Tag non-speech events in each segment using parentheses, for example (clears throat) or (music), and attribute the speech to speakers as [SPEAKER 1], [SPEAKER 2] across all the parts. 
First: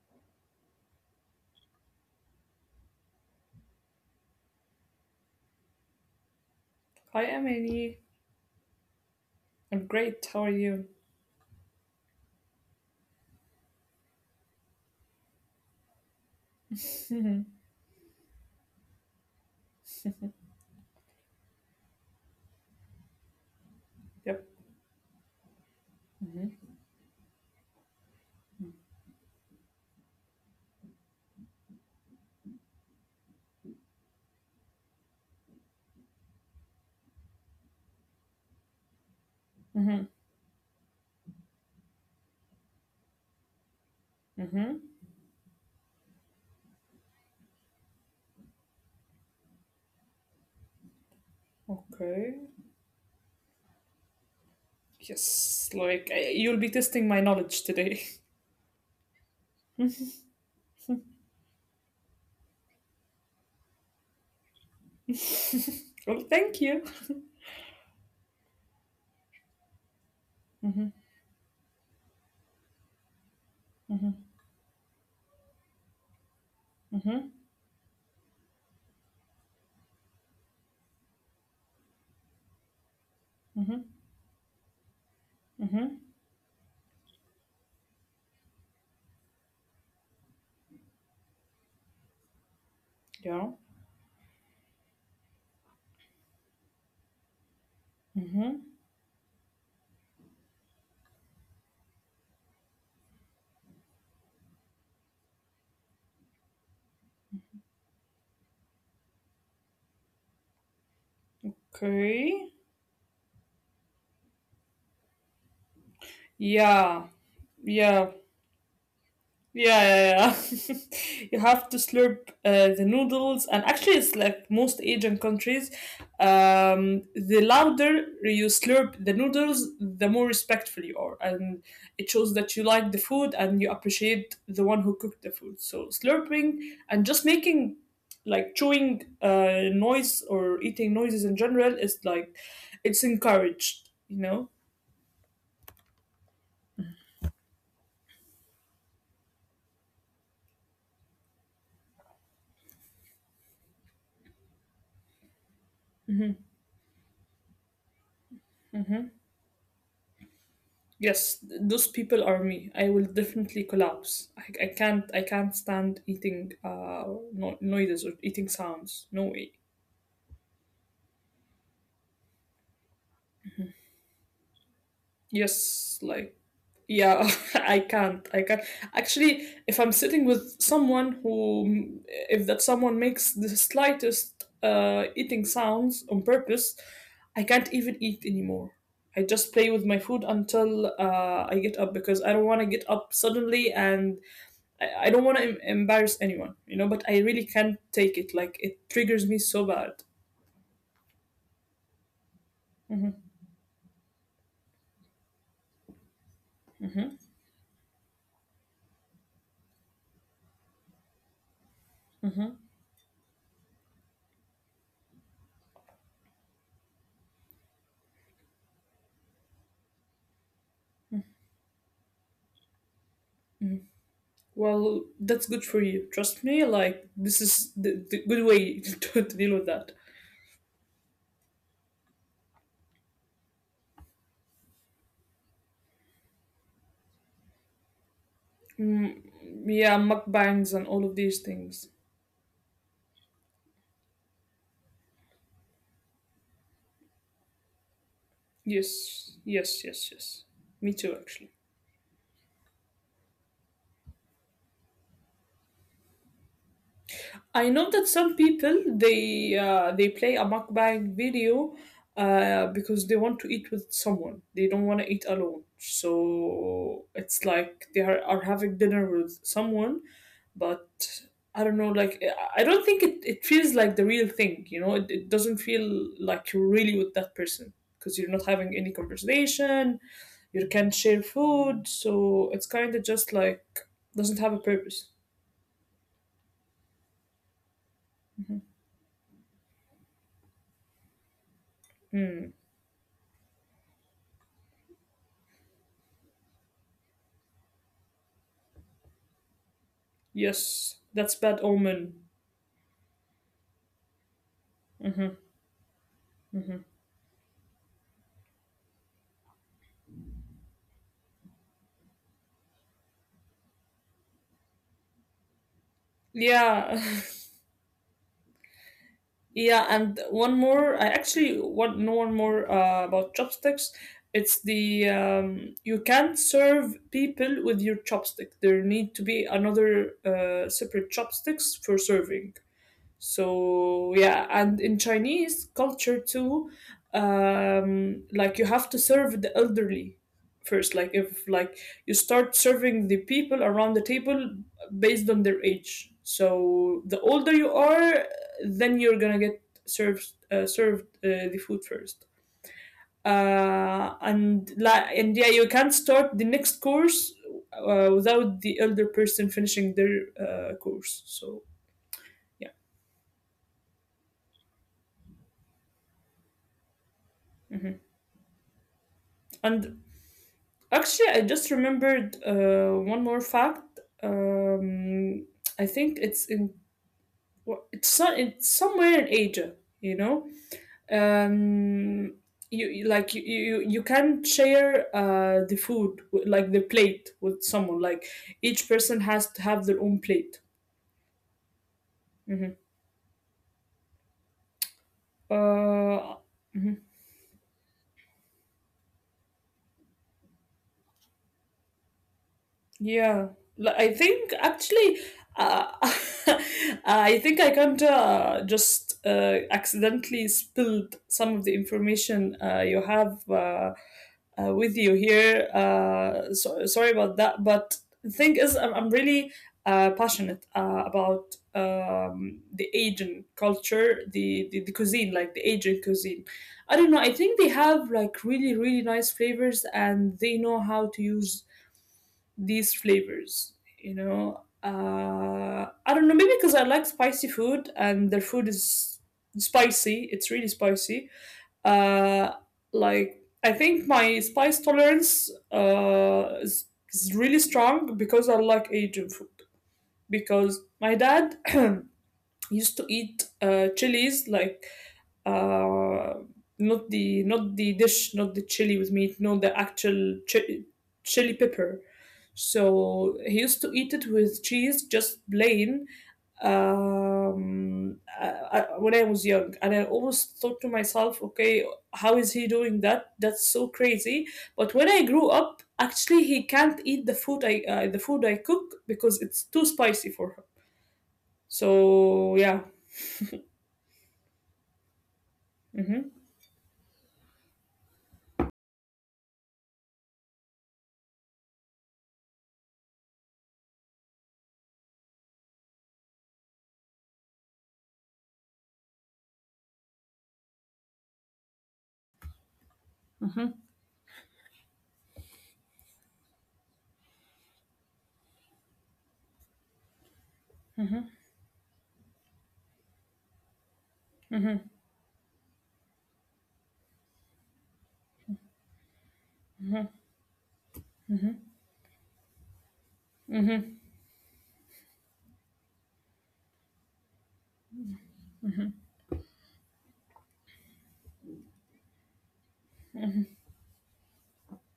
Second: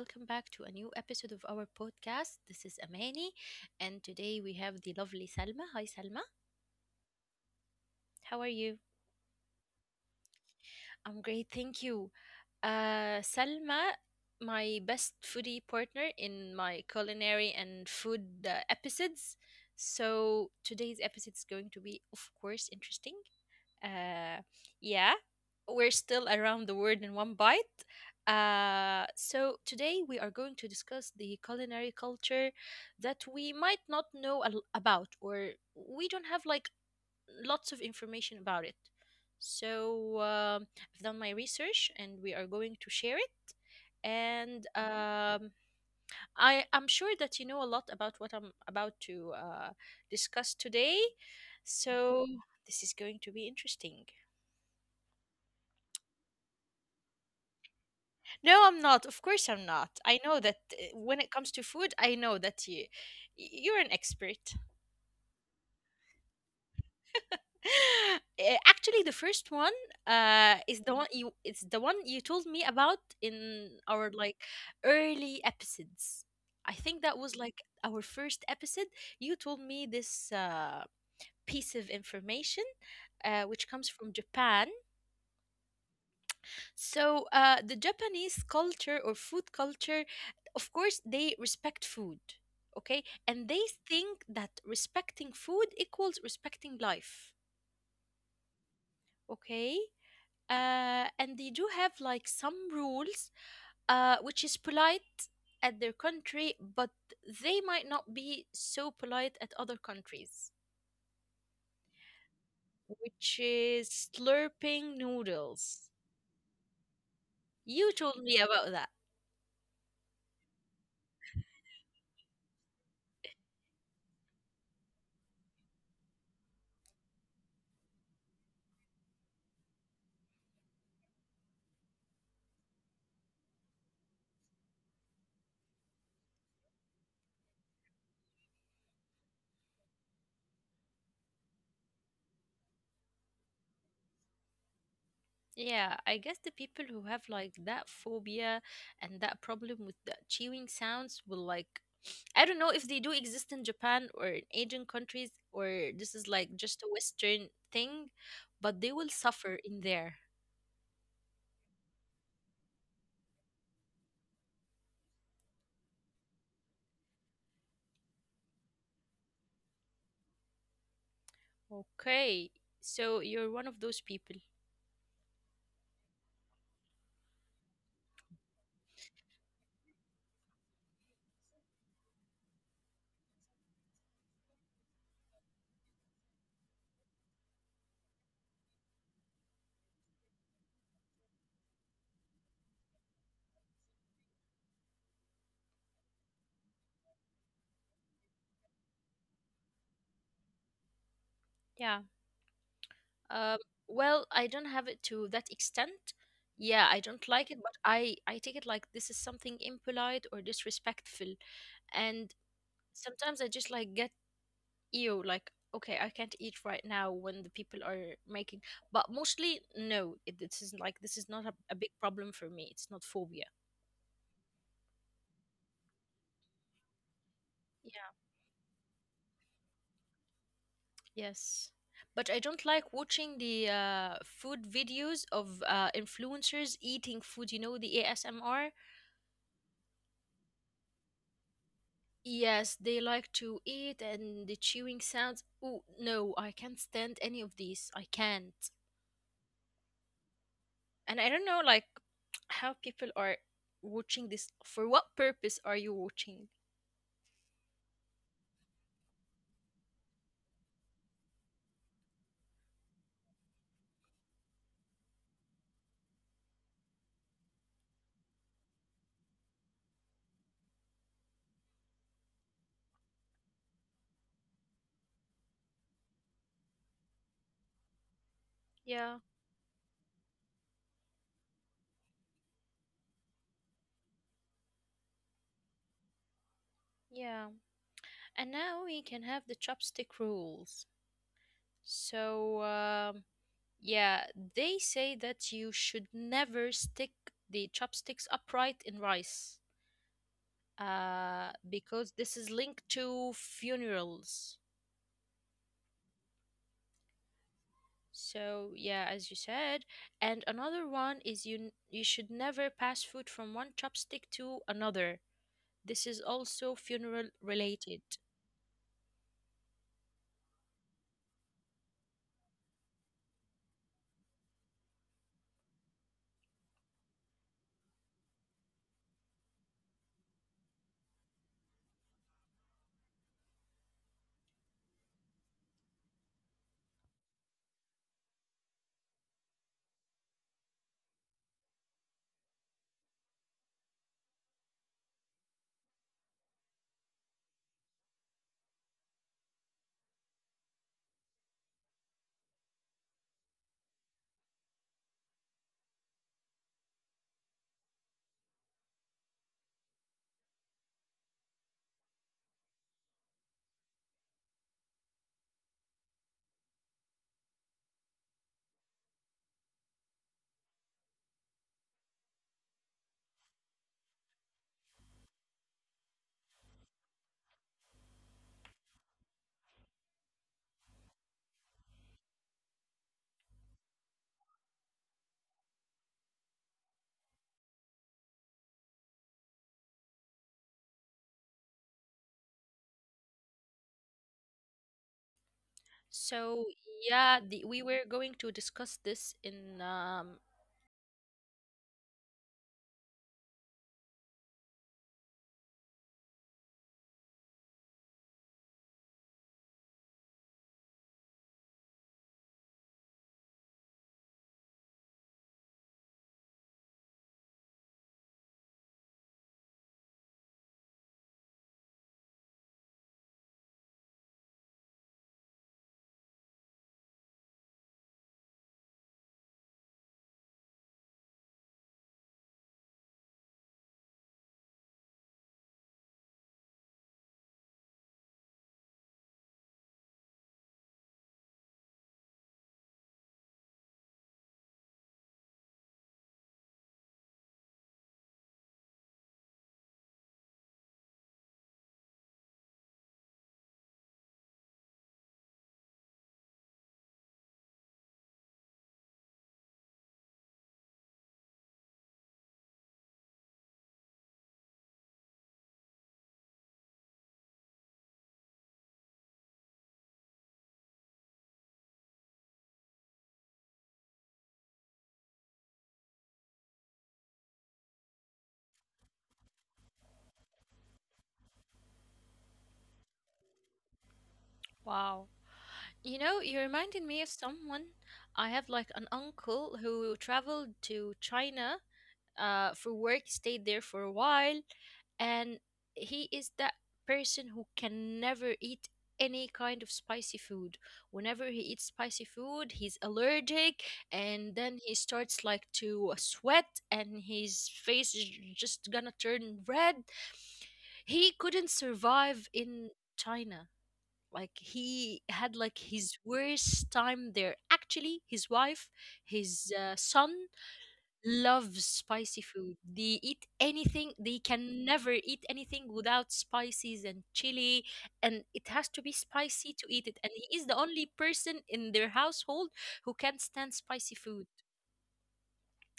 [SPEAKER 1] welcome back to a new episode of our podcast. This is Amani, and today we have the lovely Salma. Hi, Salma.
[SPEAKER 2] Hi, Emily.
[SPEAKER 1] How are you?
[SPEAKER 2] I'm great. How are you?
[SPEAKER 1] I'm great, thank you. Salma, my best foodie partner in my culinary and food episodes. So today's episode is going to be, of course, interesting Uh,
[SPEAKER 2] Yep.
[SPEAKER 1] yeah, we're still around
[SPEAKER 2] Mm-hmm.
[SPEAKER 1] the word in one bite. So today we are going to discuss the culinary culture that we might not know about, or we don't have like lots of information about it.
[SPEAKER 2] Mm-hmm.
[SPEAKER 1] So I've done my research, and we are going to share it. And
[SPEAKER 2] Mm-hmm.
[SPEAKER 1] um, I'm sure that you know a lot about what I'm about to discuss today. So
[SPEAKER 2] Okay.
[SPEAKER 1] this is going to be interesting.
[SPEAKER 2] Yes, you'll be testing my knowledge today.
[SPEAKER 1] No, I'm not. Of course, I'm
[SPEAKER 2] (laughs) well,
[SPEAKER 1] not. I know that when it comes to food, I know that you're an expert.
[SPEAKER 2] thank you.
[SPEAKER 1] (laughs) Actually, the first one is the
[SPEAKER 2] Mm-hmm.
[SPEAKER 1] one you it's the one you told me about in our
[SPEAKER 2] Mm-hmm.
[SPEAKER 1] like early episodes. I think that was
[SPEAKER 2] Mm-hmm.
[SPEAKER 1] like our first episode. You told me this piece of information which comes
[SPEAKER 2] Mm-hmm.
[SPEAKER 1] from Japan.
[SPEAKER 2] Mm-hmm.
[SPEAKER 1] So, the Japanese culture or food culture, of course, they respect food, okay? And they
[SPEAKER 2] Yeah.
[SPEAKER 1] think that respecting food equals respecting life,
[SPEAKER 2] Mm-hmm.
[SPEAKER 1] okay? And they do have like some rules, which is polite at their country, but they might not be so polite at other countries,
[SPEAKER 2] Okay.
[SPEAKER 1] which is slurping noodles.
[SPEAKER 2] Yeah.
[SPEAKER 1] You told
[SPEAKER 2] Yeah.
[SPEAKER 1] me about.
[SPEAKER 2] Yeah, yeah, yeah. (laughs) You have to slurp the noodles, and actually, it's like most Asian countries. The louder you slurp the noodles, the more respectful you are, and it shows that you like the food and you appreciate the one who cooked the food. So slurping and just making like chewing noise or eating noises in general is like it's encouraged.
[SPEAKER 1] Yeah, I guess the people who have like that phobia and that problem with the chewing sounds will like (sniffs) I don't know if they do exist in Japan or in Asian countries or this is like just a Western thing, but they will suffer in there.
[SPEAKER 2] Yes, those people are me. I will definitely collapse. I can't, I can't stand eating no, noises or eating sounds. No way.
[SPEAKER 1] Okay, so you're one of those people.
[SPEAKER 2] Yes, like yeah, (laughs) I can't. I can't. Actually, if I'm sitting with someone who, if that someone makes the slightest eating sounds on purpose, I can't even eat anymore. I just play with my food until I get up, because I don't want to get up suddenly and I don't want to embarrass anyone, you know, but I really can't take it. Like, it triggers me so bad.
[SPEAKER 1] Yeah. Um,
[SPEAKER 2] hmm
[SPEAKER 1] well, I don't have it to that extent. Yeah, I don't like it,
[SPEAKER 2] hmm
[SPEAKER 1] but I take it like this is something impolite or disrespectful, and
[SPEAKER 2] hmm
[SPEAKER 1] sometimes I just like get ew, like okay, I can't eat right now when the people are making. But mostly, no, it is like this is not a big problem for me. It's not phobia.
[SPEAKER 2] Well, that's good for you. Trust me, like, this is the good way (laughs) to deal with that.
[SPEAKER 1] Yes. But I don't like watching the food videos of influencers eating food, you know, the ASMR.
[SPEAKER 2] Yeah, mukbangs and all of these things.
[SPEAKER 1] Yes, they like to eat and the chewing sounds. Oh, no, I can't stand any of these. I can't.
[SPEAKER 2] Yes, yes, yes, yes.
[SPEAKER 1] And I
[SPEAKER 2] Me
[SPEAKER 1] don't know,
[SPEAKER 2] too,
[SPEAKER 1] like,
[SPEAKER 2] actually.
[SPEAKER 1] how people are watching this. For what purpose are you watching?
[SPEAKER 2] I know that some people they play a mukbang video because they want to eat with someone. They don't want to eat alone. So it's like are having dinner with someone, but I don't know. Like I don't think it feels like the real thing. You know, it doesn't feel like you're really with that person, because you're not
[SPEAKER 1] Yeah,
[SPEAKER 2] having any conversation. You can't share food, so it's kind of just like doesn't have a purpose.
[SPEAKER 1] yeah. And now we can have the chopstick rules. So,
[SPEAKER 2] Hmm.
[SPEAKER 1] yeah, they say that you should never stick the chopsticks upright in rice
[SPEAKER 2] Yes, that's
[SPEAKER 1] because
[SPEAKER 2] bad
[SPEAKER 1] this is
[SPEAKER 2] omen.
[SPEAKER 1] linked to funerals.
[SPEAKER 2] hmm hmm
[SPEAKER 1] So, yeah, as you said. And another one is you should never pass food from one chopstick to another. This is also funeral
[SPEAKER 2] Yeah,
[SPEAKER 1] related.
[SPEAKER 2] (laughs) yeah, and one more. I actually want know one more about chopsticks. It's the you can't serve people with your chopstick. There need to be another separate chopsticks for serving. So yeah, and in Chinese culture too, like you have to serve the elderly first. Like if like You start serving the people around the table based on their age. So the older you are, then you're gonna get served the food first. And like and Yeah, you can't start the next course without the elder person finishing their course. So yeah, mhm. and Actually, I just remembered one more fact. I think it's in it's somewhere in Asia. You know, um, you can share the food like the plate with someone. Like each person has to have their own plate. Mhm.
[SPEAKER 1] So,
[SPEAKER 2] Uh,
[SPEAKER 1] yeah, the, we were
[SPEAKER 2] mhm.
[SPEAKER 1] going to discuss this in.
[SPEAKER 2] Yeah, I think actually, uh, (laughs) I think I can't just accidentally spilled some of the information you have with you here. So, sorry about that, but the thing is, I'm really passionate about the Asian culture, the cuisine, like the Asian cuisine. I don't know. I think they have like really nice flavors, and they know how to use these flavors, I don't know, maybe because I like spicy food and their food is spicy. It's really spicy. uh like, I think my spice tolerance is really strong because I like Asian food, because my dad (coughs) (clears throat) used to eat chilies like uh, not the dish, not the chili with meat, no, the actual chili pepper. So he used to eat it with cheese, just plain. When I was young, and I always thought to myself, okay, how is he doing that? That's so crazy. But when I grew up, actually, he can't eat the food I cook, because it's too spicy for him. So yeah.
[SPEAKER 1] Wow. You know, you reminded me of
[SPEAKER 2] Mm-hmm.
[SPEAKER 1] someone. I have like an uncle who traveled to China for work, stayed there for a while, and he is that person who can never eat any kind of spicy food. Whenever he eats spicy food, he's allergic, and then
[SPEAKER 2] Mm-hmm.
[SPEAKER 1] he starts like to sweat, and his face is just gonna turn red. He couldn't survive in China, like he had like
[SPEAKER 2] Mm-hmm.
[SPEAKER 1] his worst time there. Actually, his wife, his son loves spicy food. They eat anything, they can never eat anything without spices and chili, and it has to be spicy to eat it, and he is the only person in their household who can stand spicy food.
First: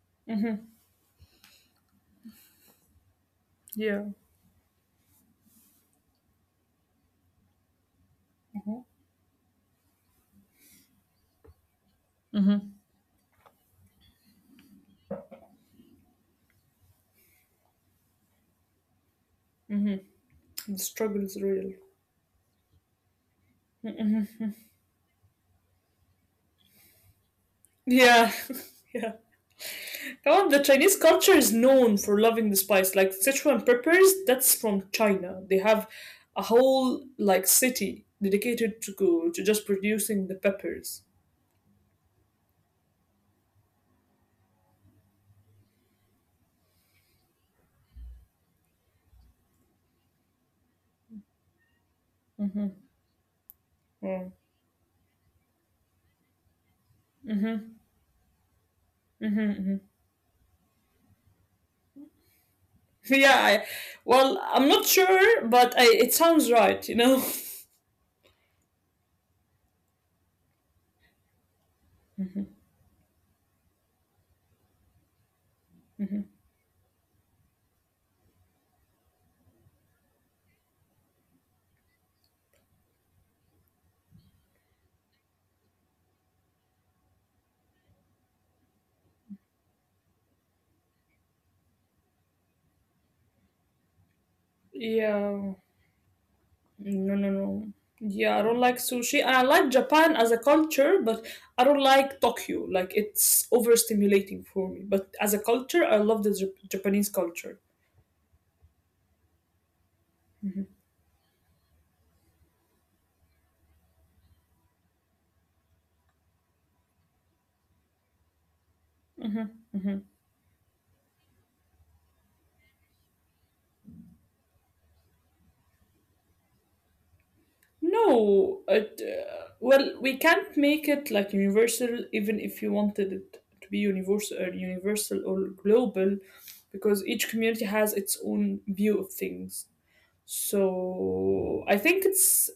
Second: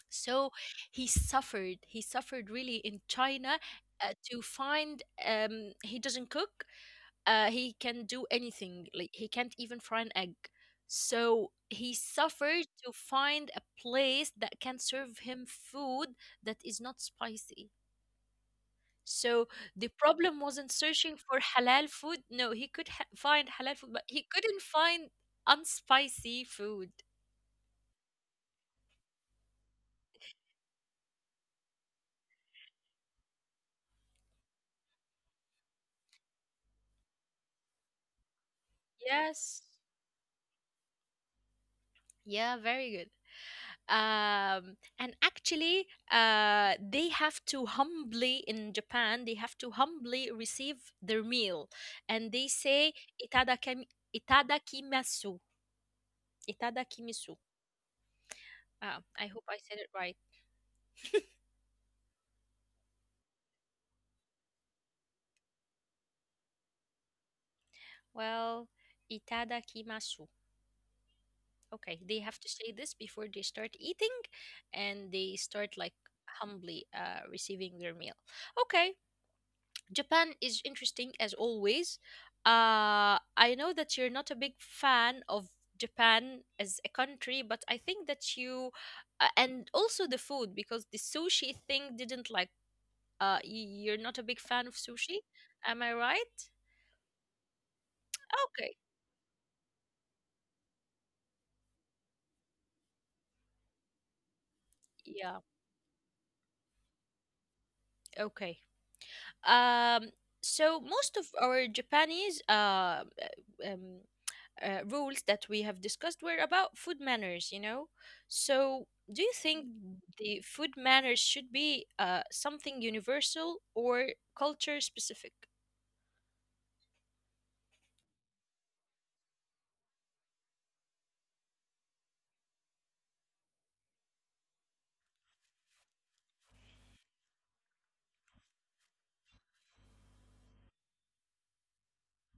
[SPEAKER 1] So he suffered, he suffered really in China
[SPEAKER 2] Yeah.
[SPEAKER 1] to find he doesn't cook. He can do anything. Like he can't even fry an egg. So he suffered to find a place that can serve him food that is not spicy. So the problem
[SPEAKER 2] The
[SPEAKER 1] wasn't
[SPEAKER 2] struggle
[SPEAKER 1] searching
[SPEAKER 2] is
[SPEAKER 1] for
[SPEAKER 2] real.
[SPEAKER 1] halal food. No, he could find halal food, but he couldn't find unspicy food.
[SPEAKER 2] Yeah. (laughs) Yeah. Come on, the Chinese culture is known for loving the spice. Like Sichuan peppers, that's from China. They have a whole like city dedicated to go to just
[SPEAKER 1] Yes.
[SPEAKER 2] producing the peppers.
[SPEAKER 1] Yeah, very good. And actually, they have to humbly, in Japan they have to humbly receive their meal, and they
[SPEAKER 2] Mm-hmm.
[SPEAKER 1] say itadakami,
[SPEAKER 2] Mm.
[SPEAKER 1] itadakimasu, itadakimasu.
[SPEAKER 2] Mm-hmm.
[SPEAKER 1] Ah, I
[SPEAKER 2] Mm-hmm.
[SPEAKER 1] hope I
[SPEAKER 2] Mm-hmm.
[SPEAKER 1] said it right.
[SPEAKER 2] (laughs) Yeah. Well, I'm not sure, but it sounds right. You know. (laughs)
[SPEAKER 1] Well, itadakimasu, okay, they have to say this before they start eating, and they start like humbly receiving their meal. Okay, Japan is interesting as always. I know that you're not a big fan of Japan as a country, but I think that you, and also the food, because the sushi thing didn't like, you're not a big fan of sushi.
[SPEAKER 2] Yeah.
[SPEAKER 1] Am I right?
[SPEAKER 2] No, no, no. Yeah, I don't like
[SPEAKER 1] Okay.
[SPEAKER 2] sushi. And I like Japan as a culture, but I don't like Tokyo. Like, it's overstimulating for me. But as a
[SPEAKER 1] Yeah.
[SPEAKER 2] culture, I love the Japanese culture.
[SPEAKER 1] Okay. Um, so most of our Japanese um, rules that we have discussed were about food manners, you know? So, do you think
[SPEAKER 2] Mhm.
[SPEAKER 1] the food manners should be something universal or culture specific?
[SPEAKER 2] Well, we can't make it like universal, even if you wanted it to be universal, or global, because each community has its own view of things. So I think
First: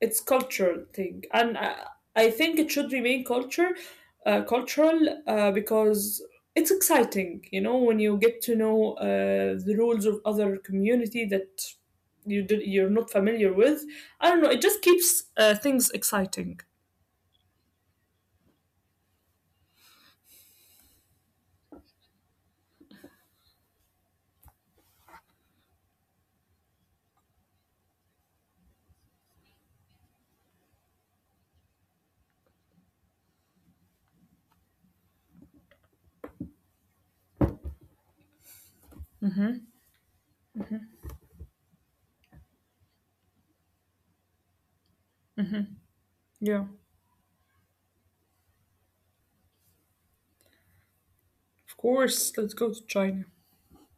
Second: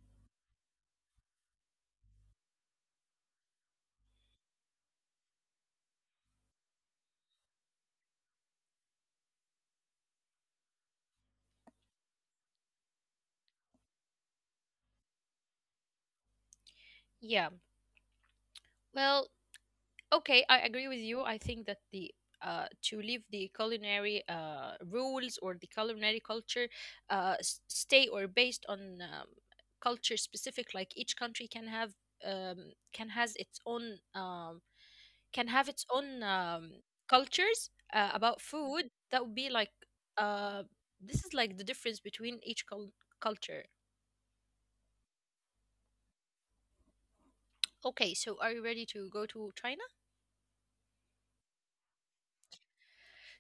[SPEAKER 2] it's cultural thing, and I think it should remain cultural, because it's exciting. You know, when you get to know the rules of other community that you're not familiar with. I don't know. It just keeps things exciting.
[SPEAKER 1] Yeah. Well, okay, I agree with you. I think that the to leave the culinary rules or the culinary culture stay or based on culture specific, like each country can have can has its own, can have its own cultures about food that would be like uh, this is like the difference between each culture.
[SPEAKER 2] Yeah,
[SPEAKER 1] Okay, so are you ready to go to China?
[SPEAKER 2] of course. Let's go to China.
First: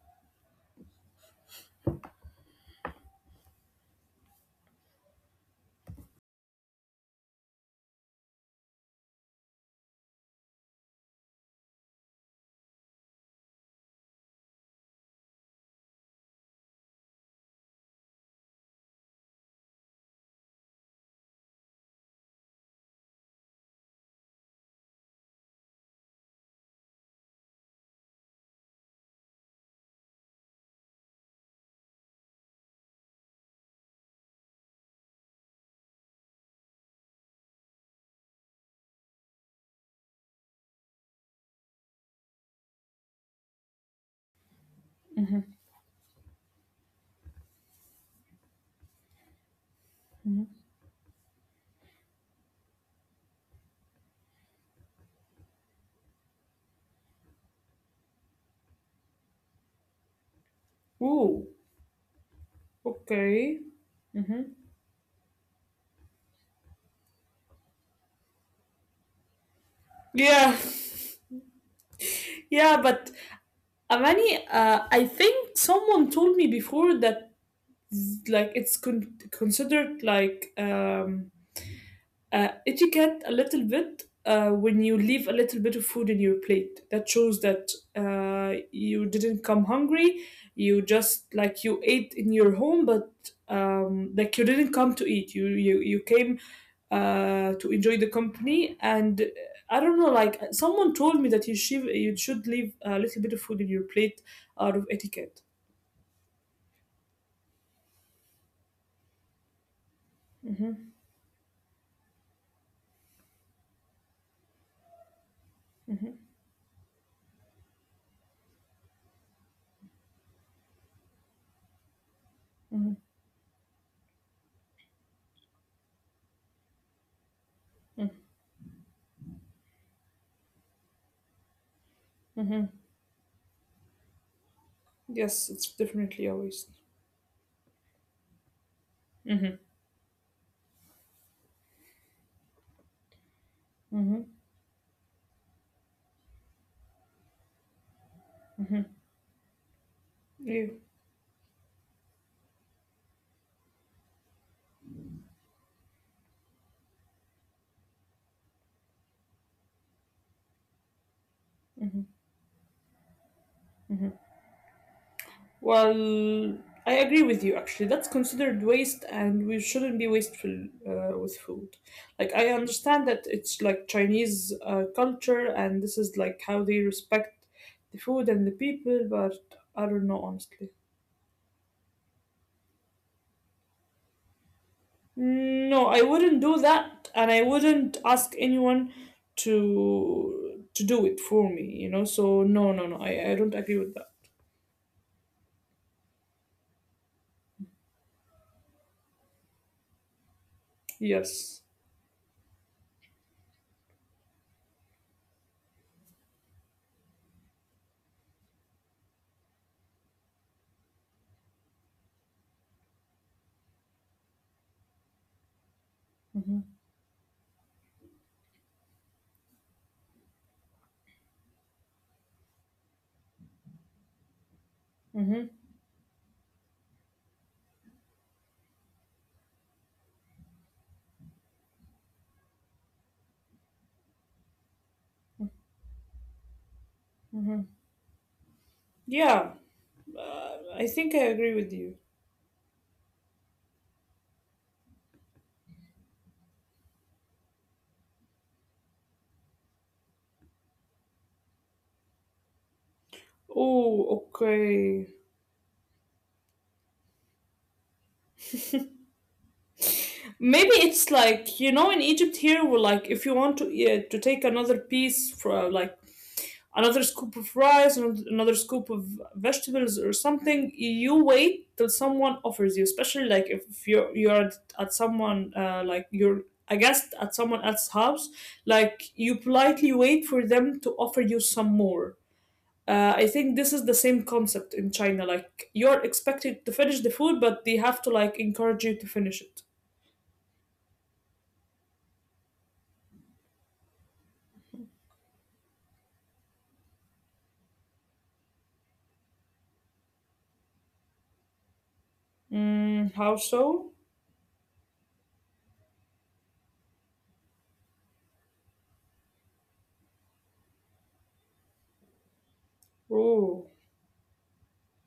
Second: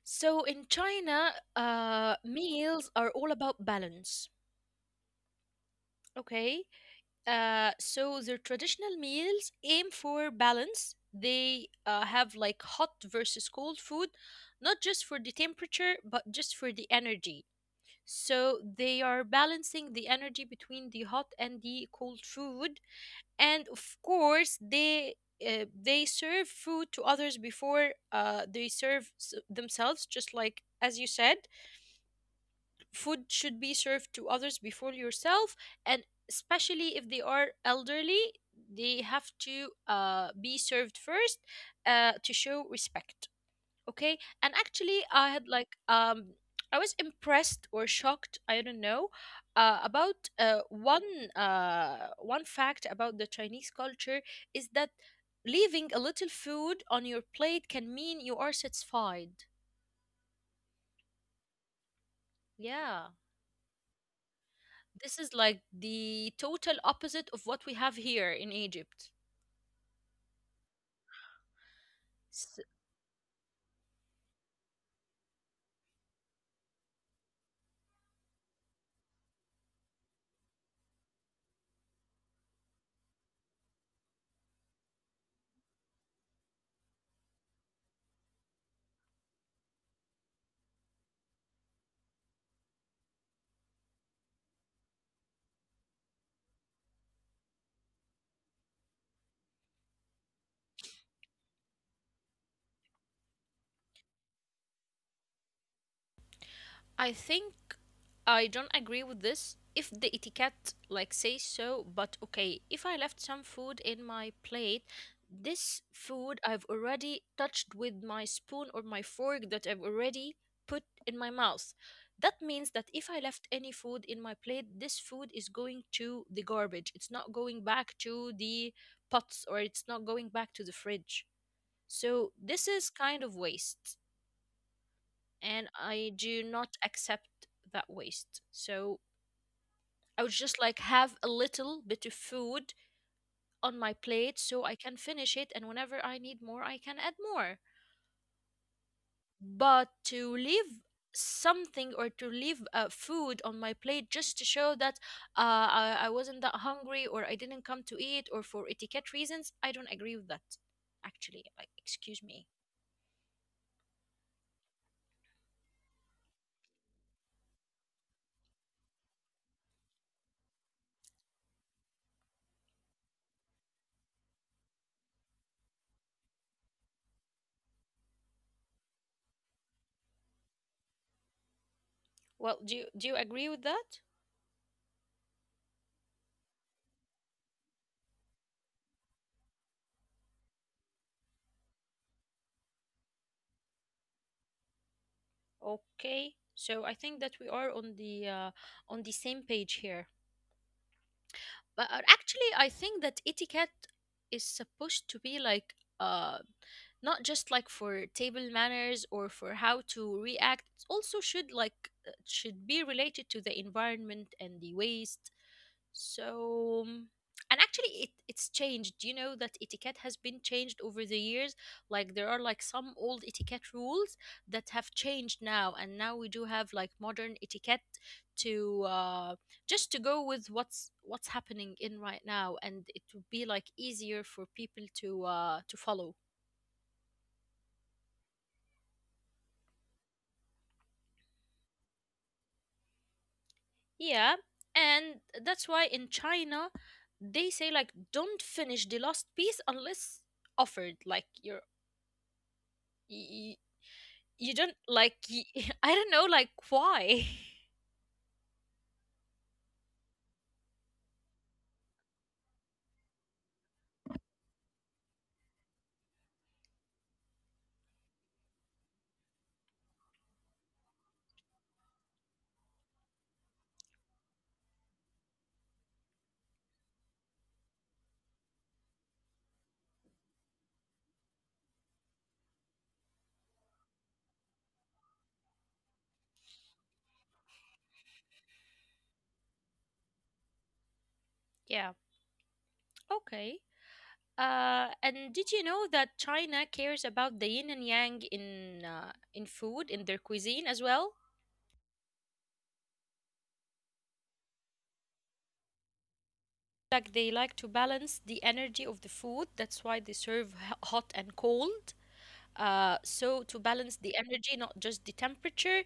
[SPEAKER 1] So in China, meals are all about balance. Okay, so their traditional meals aim for balance. They have like hot versus cold food, not just for the temperature but just for the energy. So they are balancing the energy between the hot and the cold food, and of course they serve food to others before they serve themselves. Just like as you said, food should be served to others before yourself, and especially if they are elderly, they have to be served first to show respect. Okay, and actually I had like I was impressed or shocked, I don't know, about one fact about the Chinese culture, is that leaving a little food on your plate can mean you are satisfied.
[SPEAKER 2] Ooh,
[SPEAKER 1] Yeah,
[SPEAKER 2] okay.
[SPEAKER 1] this is like the total opposite of what we have here in Egypt.
[SPEAKER 2] Yeah,
[SPEAKER 1] 是。
[SPEAKER 2] (laughs) yeah, but Amani, I think someone told me before that like it's considered etiquette a little bit when you leave a little bit of food in your plate. That shows that you didn't come hungry. You just like you ate in your home, but like you didn't come to eat. You came to enjoy the company. And I don't know, like someone told me that you should leave a little bit of food in your plate out of etiquette.
[SPEAKER 1] I think I don't agree with this if the etiquette like says so, but okay, if I left some food in my plate, this food I've already touched with my spoon or my fork that I've already put in my mouth. That means that if
[SPEAKER 2] Mhm,
[SPEAKER 1] I left any food in my plate, this food is going to the garbage. It's not going back to the pots, or it's not going back to the fridge. So this is
[SPEAKER 2] mhm.
[SPEAKER 1] kind of waste, and
[SPEAKER 2] Yes, it's
[SPEAKER 1] I do
[SPEAKER 2] definitely a
[SPEAKER 1] not
[SPEAKER 2] waste.
[SPEAKER 1] accept that waste. So
[SPEAKER 2] Mm-hmm.
[SPEAKER 1] I would just like have a little bit of food on my plate
[SPEAKER 2] Mm-hmm.
[SPEAKER 1] so I can finish it, and whenever I need more, I can add more. But to leave
[SPEAKER 2] Yeah.
[SPEAKER 1] something or to leave food on my plate just to show that uh, I wasn't that hungry or I didn't come to eat or for etiquette reasons, I don't agree with that. Actually, like, excuse me.
[SPEAKER 2] Well, I agree with you actually. That's considered waste, and we shouldn't be wasteful with food. Like, I understand that it's like Chinese culture, and this is like how they respect the food and the people, but I don't know, honestly.
[SPEAKER 1] Well, do you agree with that?
[SPEAKER 2] No, I wouldn't do that, and I wouldn't ask anyone to do it for me, you know? So, no, no, no, I don't agree with that.
[SPEAKER 1] Okay, so I think that we are on the same page here. But
[SPEAKER 2] Yes.
[SPEAKER 1] actually, I think that etiquette is supposed to be like not just like for table manners or for how to react. It also should like should be related to the environment and the waste, so,
[SPEAKER 2] hmm
[SPEAKER 1] and actually, it's changed. You know that etiquette has been changed over the years. Like there are like some old etiquette rules that have changed now, and now we do have like modern etiquette to just to go with what's happening in right now, and it would be like easier for people to follow.
[SPEAKER 2] Yeah, I think I agree with you.
[SPEAKER 1] Yeah, and that's why in China they say like don't finish the last piece unless offered. Like you're. y- you don't
[SPEAKER 2] Oh,
[SPEAKER 1] like
[SPEAKER 2] okay.
[SPEAKER 1] (laughs) I don't know like why.
[SPEAKER 2] Maybe it's like you know in Egypt here, we're like if you want to yeah, to take another piece for like another scoop of rice and another scoop of vegetables or something, you wait till someone offers you. Especially like if you're at someone you're a guest at someone else's house, like you politely wait for them to offer you some more. I think this is the same concept in China. Like you're expected to finish the food, but they have to like encourage you to finish it.
[SPEAKER 1] (laughs) Yeah, okay. And did you know that China cares about the yin and yang in food in their cuisine as well?
[SPEAKER 2] Mm, how so?
[SPEAKER 1] Like they like to balance the energy of the food. That's why they serve hot and cold, so to balance the
[SPEAKER 2] Oh.
[SPEAKER 1] energy, not just the temperature.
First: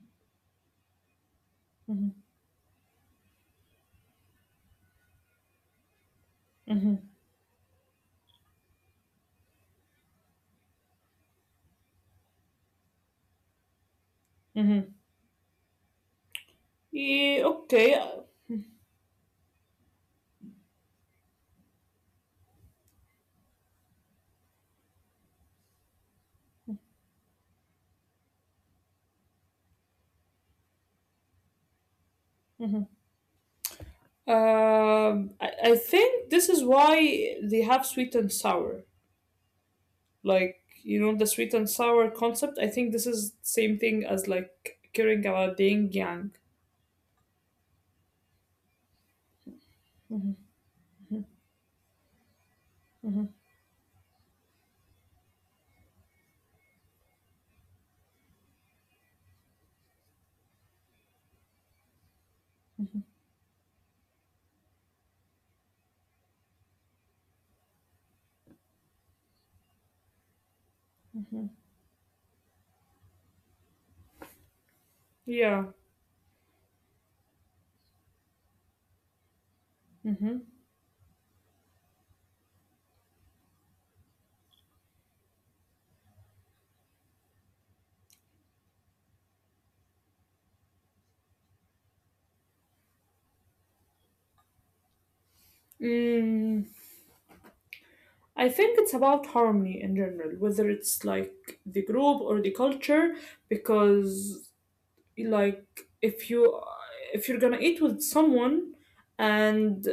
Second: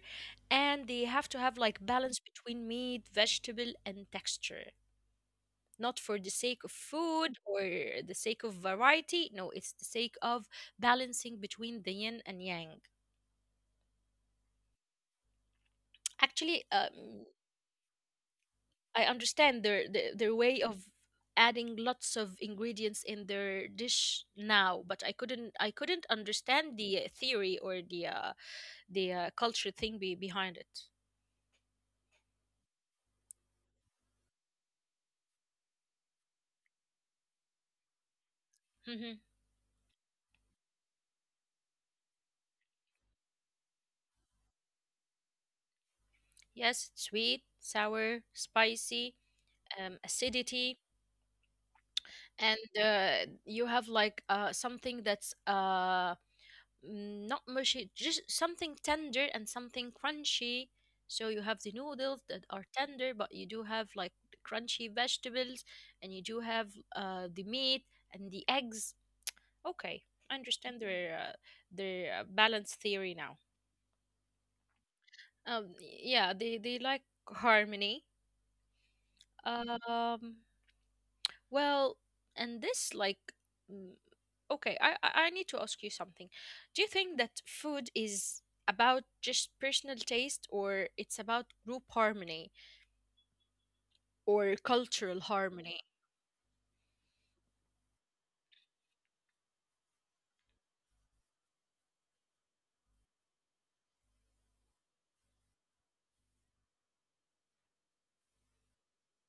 [SPEAKER 1] And they have to have like balance
[SPEAKER 2] Mm-hmm.
[SPEAKER 1] between meat, vegetable and texture, not for the sake of
[SPEAKER 2] Mm-hmm.
[SPEAKER 1] food or the sake of variety. No, it's the sake of balancing between the yin and yang.
[SPEAKER 2] Mm-hmm.
[SPEAKER 1] Actually,
[SPEAKER 2] Yeah, okay. Um,
[SPEAKER 1] I understand their way of adding lots of ingredients in their dish now, but I couldn't understand the theory or the culture thing behind it.
[SPEAKER 2] I, I think this is why they have sweet and sour.
[SPEAKER 1] Hmm
[SPEAKER 2] Like, you know, the sweet and sour concept, I think this is same thing as like caring about the yin yang.
[SPEAKER 1] Yes, it's sweet, sour, spicy, acidity,
[SPEAKER 2] Mm-hmm.
[SPEAKER 1] and you have like something that's not mushy, just something tender and something crunchy. So you have the noodles that are tender, but you do have like crunchy vegetables, and you do have the meat and the eggs. Okay, I understand their balance theory now.
[SPEAKER 2] Yeah.
[SPEAKER 1] Yeah, they like harmony. Um, Well, and this like mm, okay, I need to ask you something. Do you think that food is about just personal taste, or it's about group harmony or cultural harmony?
[SPEAKER 2] Mm. I think it's about harmony in general, whether it's like the group or the culture, because like if you if you're gonna eat with someone, and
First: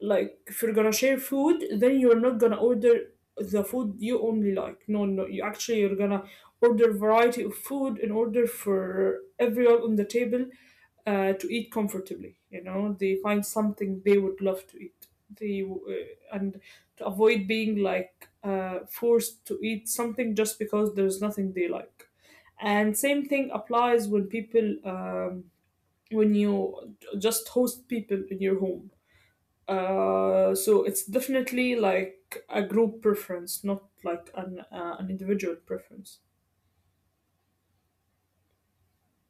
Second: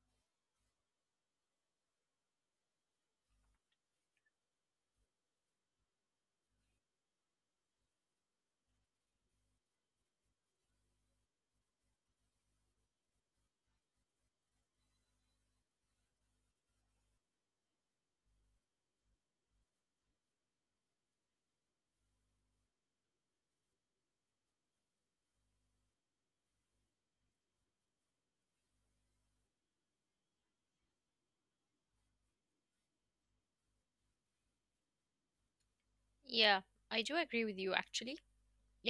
[SPEAKER 2] like if you're gonna share food, then you're not gonna order the food you only like. No, no, you actually, you're gonna order variety of food in order for everyone on the table to eat comfortably, you know, they find something they would love to eat, they and to avoid being like forced to eat something just because there's nothing they like. And same thing applies when people when you just host people in your home, so it's definitely like a group preference, not like an individual preference.
[SPEAKER 1] Yeah, I do agree with you actually.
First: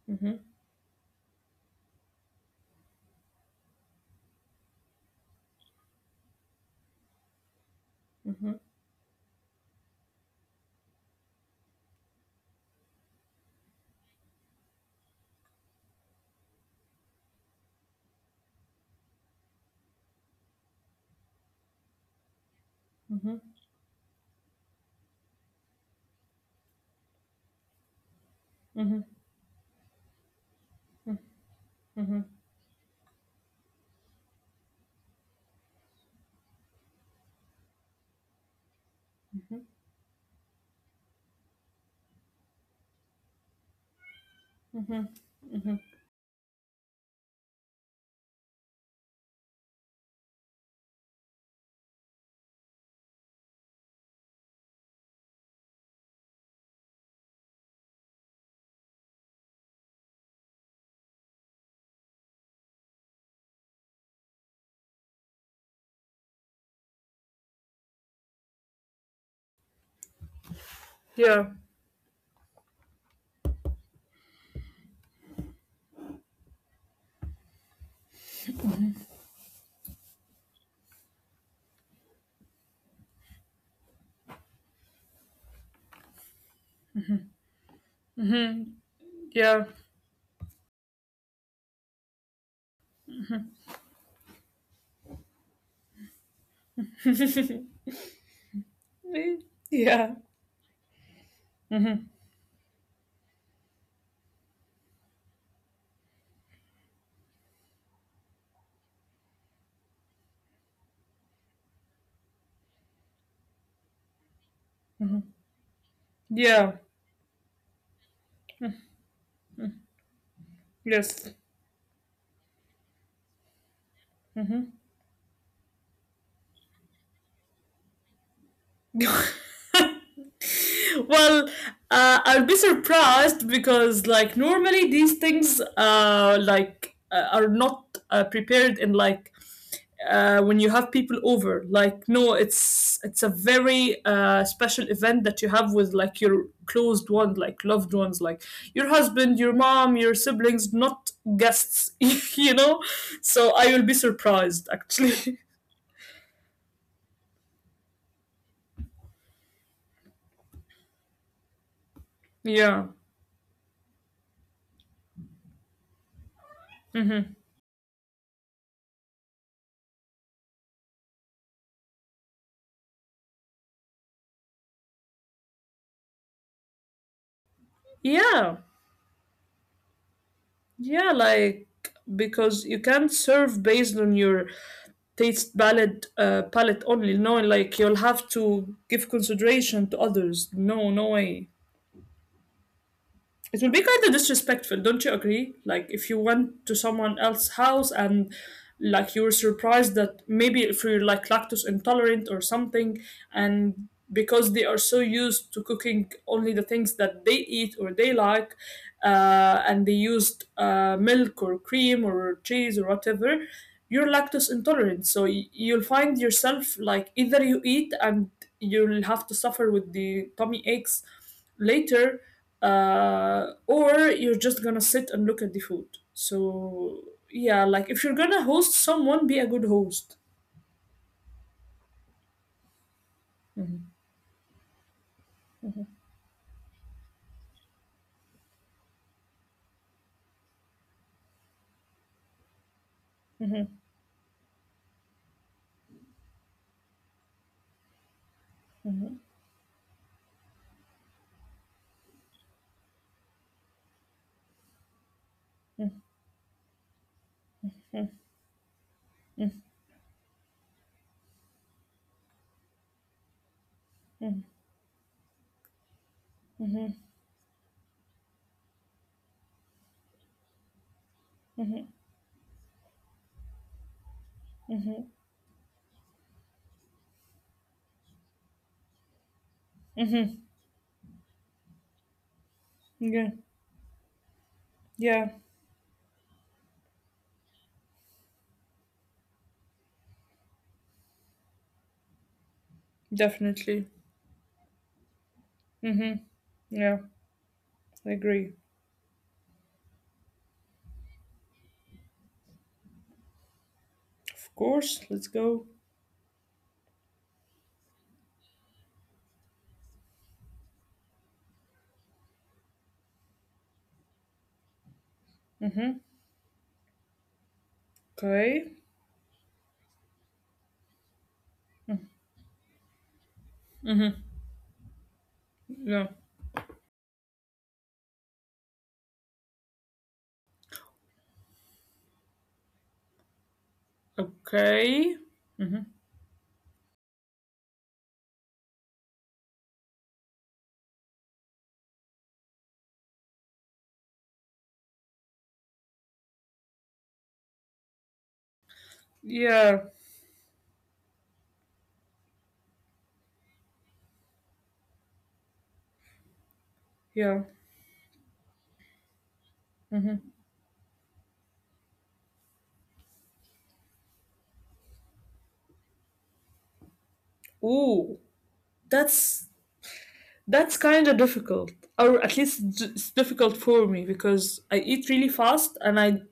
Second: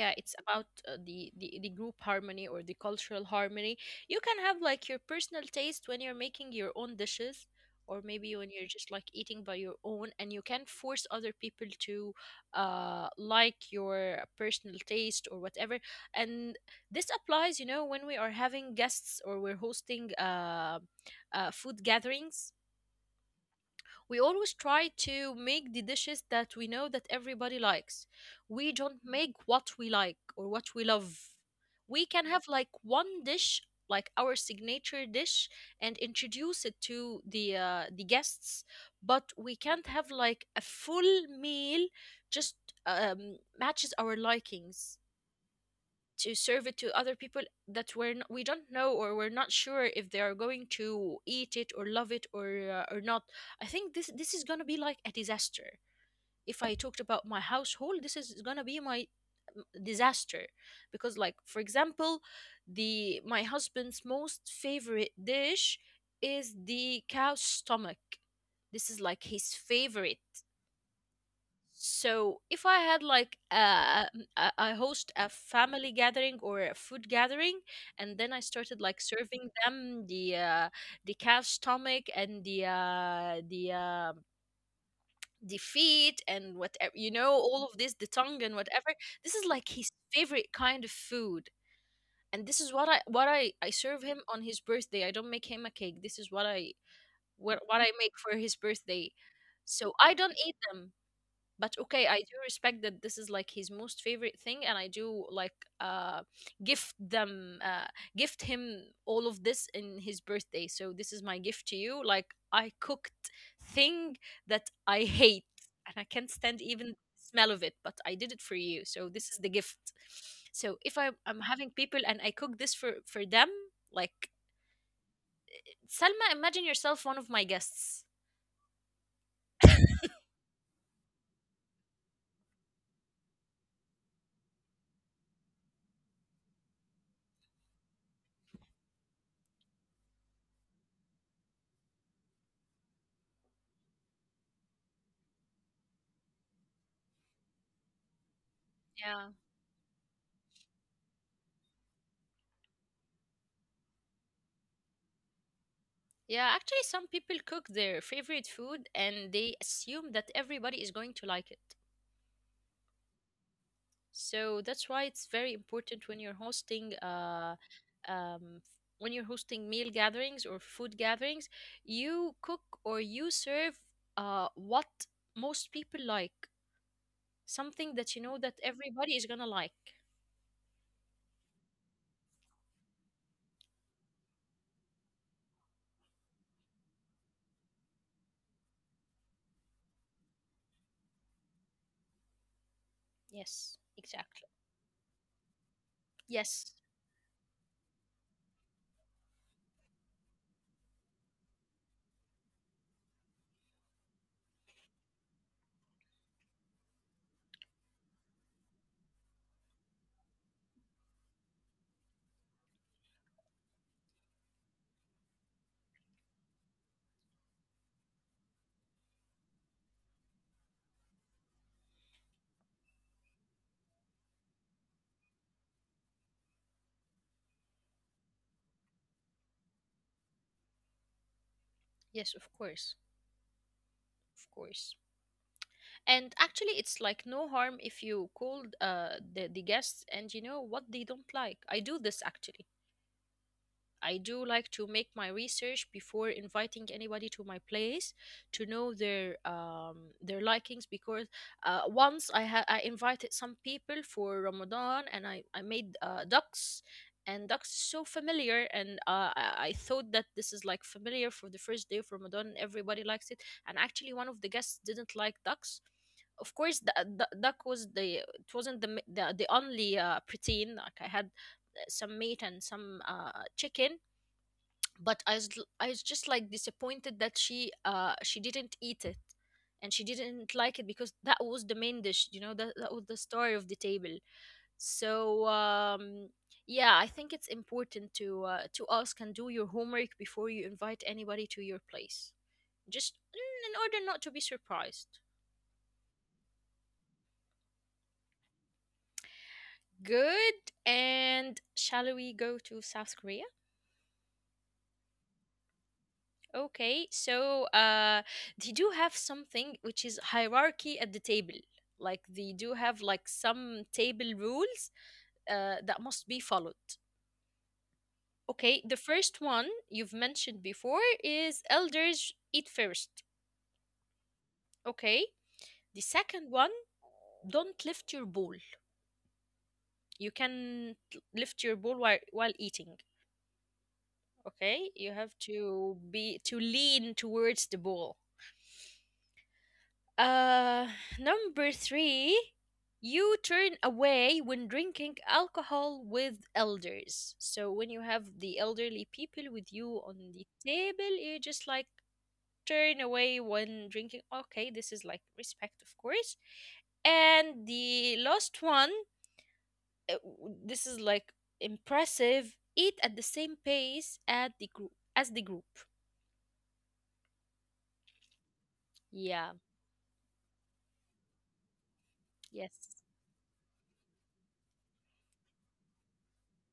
[SPEAKER 1] Yeah, it's
[SPEAKER 2] hmm
[SPEAKER 1] about the group harmony or the cultural harmony. You can have like your personal taste when you're making your own dishes, or maybe when
[SPEAKER 2] hmm
[SPEAKER 1] you're just like eating by your own, and you can not force other people to like your personal taste or whatever. And this applies, when we are having guests or we're hosting food gatherings.
[SPEAKER 2] hmm
[SPEAKER 1] We always try to make the dishes that we know that everybody likes. We don't make what we like or what we love. We can
[SPEAKER 2] hmm
[SPEAKER 1] have like one dish, like our signature dish, and introduce it to the guests. But we can't have like a full meal just matches our likings
[SPEAKER 2] hmm hmm
[SPEAKER 1] to serve it to other people that we don't know, or we're not sure if they are going to eat it or love it or or not. I think this is going to be like a disaster. If I talked about my household, this is going to be my disaster. Because like, for example, the my husband's most favorite dish is the cow's stomach. This is like his favorite.
[SPEAKER 2] yeah.
[SPEAKER 1] So if I had like m- I host a family gathering or a food gathering, and then I started like serving them the calf stomach and the feet and whatever, all of this, the tongue and whatever. This is like his
[SPEAKER 2] Yeah. (laughs)
[SPEAKER 1] favorite kind of food, and this is what I serve him on his birthday. I don't make him a cake. This is what I make for his birthday.
[SPEAKER 2] Eh,
[SPEAKER 1] So I don't
[SPEAKER 2] yeah.
[SPEAKER 1] eat them, but okay, I do respect that this is like his most favorite thing, and I do like gift them uh gift him all of this in his birthday. So this is my gift to you, like, I cooked thing that I hate and I can't stand even
[SPEAKER 2] Yeah.
[SPEAKER 1] smell of it, but I did it for you, so this is the gift. So if I'm having
[SPEAKER 2] Yes.
[SPEAKER 1] people and I cook this for them, like, Salma, imagine yourself one of my guests.
[SPEAKER 2] Well, I'll be surprised because, like, normally these things, like, are not prepared in like when you have people over. Like, no, it's a very special event that you have with like your closed ones, like loved ones, like
[SPEAKER 1] Yeah.
[SPEAKER 2] your husband, your mom, your siblings, not guests. (laughs) You know, so I will be surprised actually.
[SPEAKER 1] Yeah, actually, some people cook their favorite food and they assume that everybody is going to like it.
[SPEAKER 2] (laughs) Yeah.
[SPEAKER 1] So that's why it's very important when you're hosting,
[SPEAKER 2] hmm
[SPEAKER 1] um, f- when you're hosting meal gatherings or food gatherings, you cook or you serve what most people like, something that you know that
[SPEAKER 2] Yeah.
[SPEAKER 1] everybody is gonna like.
[SPEAKER 2] Yeah, like because you can't serve based on your taste palette only. No, like you'll have to give consideration to others. No, no way,
[SPEAKER 1] Yes,
[SPEAKER 2] it will be kind
[SPEAKER 1] exactly.
[SPEAKER 2] of disrespectful, don't you agree? Like if you
[SPEAKER 1] Yes,
[SPEAKER 2] went to someone else's house and like you were surprised that maybe if you're like lactose intolerant or something, and because they are so used to cooking only the things that they eat or they like, and they used milk or cream or cheese or whatever, you're lactose intolerant, so you'll find yourself like either you eat and you'll have to suffer with the tummy aches later, or you're just gonna sit and look at the food. So yeah, like if you're gonna host someone, be a good host.
[SPEAKER 1] yes, of course, of course. And actually, it's like no harm if you called the guests and you know what they don't like. I do this actually. I
[SPEAKER 2] Mm-hmm.
[SPEAKER 1] do like to make my research before inviting anybody to my place to know their
[SPEAKER 2] Mm-hmm.
[SPEAKER 1] um, their likings. Because once I invited some people for Ramadan, and I made ducks. And ducks is so familiar, and I thought that this is like familiar for the first day of Ramadan and everybody likes it. And actually, one of the guests didn't like ducks. Of course, the duck was the it wasn't the only protein like I had. Some meat and some chicken. But I was,
[SPEAKER 2] Mm-hmm.
[SPEAKER 1] l- I was just like disappointed that she didn't eat it. And she didn't like it
[SPEAKER 2] Mm-hmm.
[SPEAKER 1] because that was the main dish, you know, that was the star of the
[SPEAKER 2] Yeah.
[SPEAKER 1] table. So
[SPEAKER 2] Yeah.
[SPEAKER 1] yeah, I think it's important to ask and do your homework before you invite anybody to your place, just in order not to
[SPEAKER 2] Definitely.
[SPEAKER 1] be surprised.
[SPEAKER 2] Mm-hmm. Yeah. I agree.
[SPEAKER 1] Good. And shall we go to South Korea?
[SPEAKER 2] Of course. Let's go.
[SPEAKER 1] Okay, so they do have something which is hierarchy at the table. Like, they do have like some table rules that must be
[SPEAKER 2] Mm-hmm.
[SPEAKER 1] followed. Okay, the
[SPEAKER 2] Okay.
[SPEAKER 1] first one you've mentioned before is elders eat first.
[SPEAKER 2] Mm-hmm.
[SPEAKER 1] Okay, the second
[SPEAKER 2] Yeah.
[SPEAKER 1] one, don't lift your bowl. You can lift your bowl while eating. Okay, you have
[SPEAKER 2] Okay.
[SPEAKER 1] to be
[SPEAKER 2] Mm-hmm.
[SPEAKER 1] to lean towards the bowl. Uh, Number three, you turn away when drinking alcohol with elders. So when you have the elderly people with you on the
[SPEAKER 2] Yeah.
[SPEAKER 1] table, you just like turn away when drinking. Okay, this is like respect, of course. And
[SPEAKER 2] Yeah.
[SPEAKER 1] the last one, this is like impressive. Eat at the same pace at the group as the group.
[SPEAKER 2] Ooh.
[SPEAKER 1] Yeah.
[SPEAKER 2] that's That's kind of difficult, or at least
[SPEAKER 1] Yes.
[SPEAKER 2] it's difficult for me because I eat really fast, and I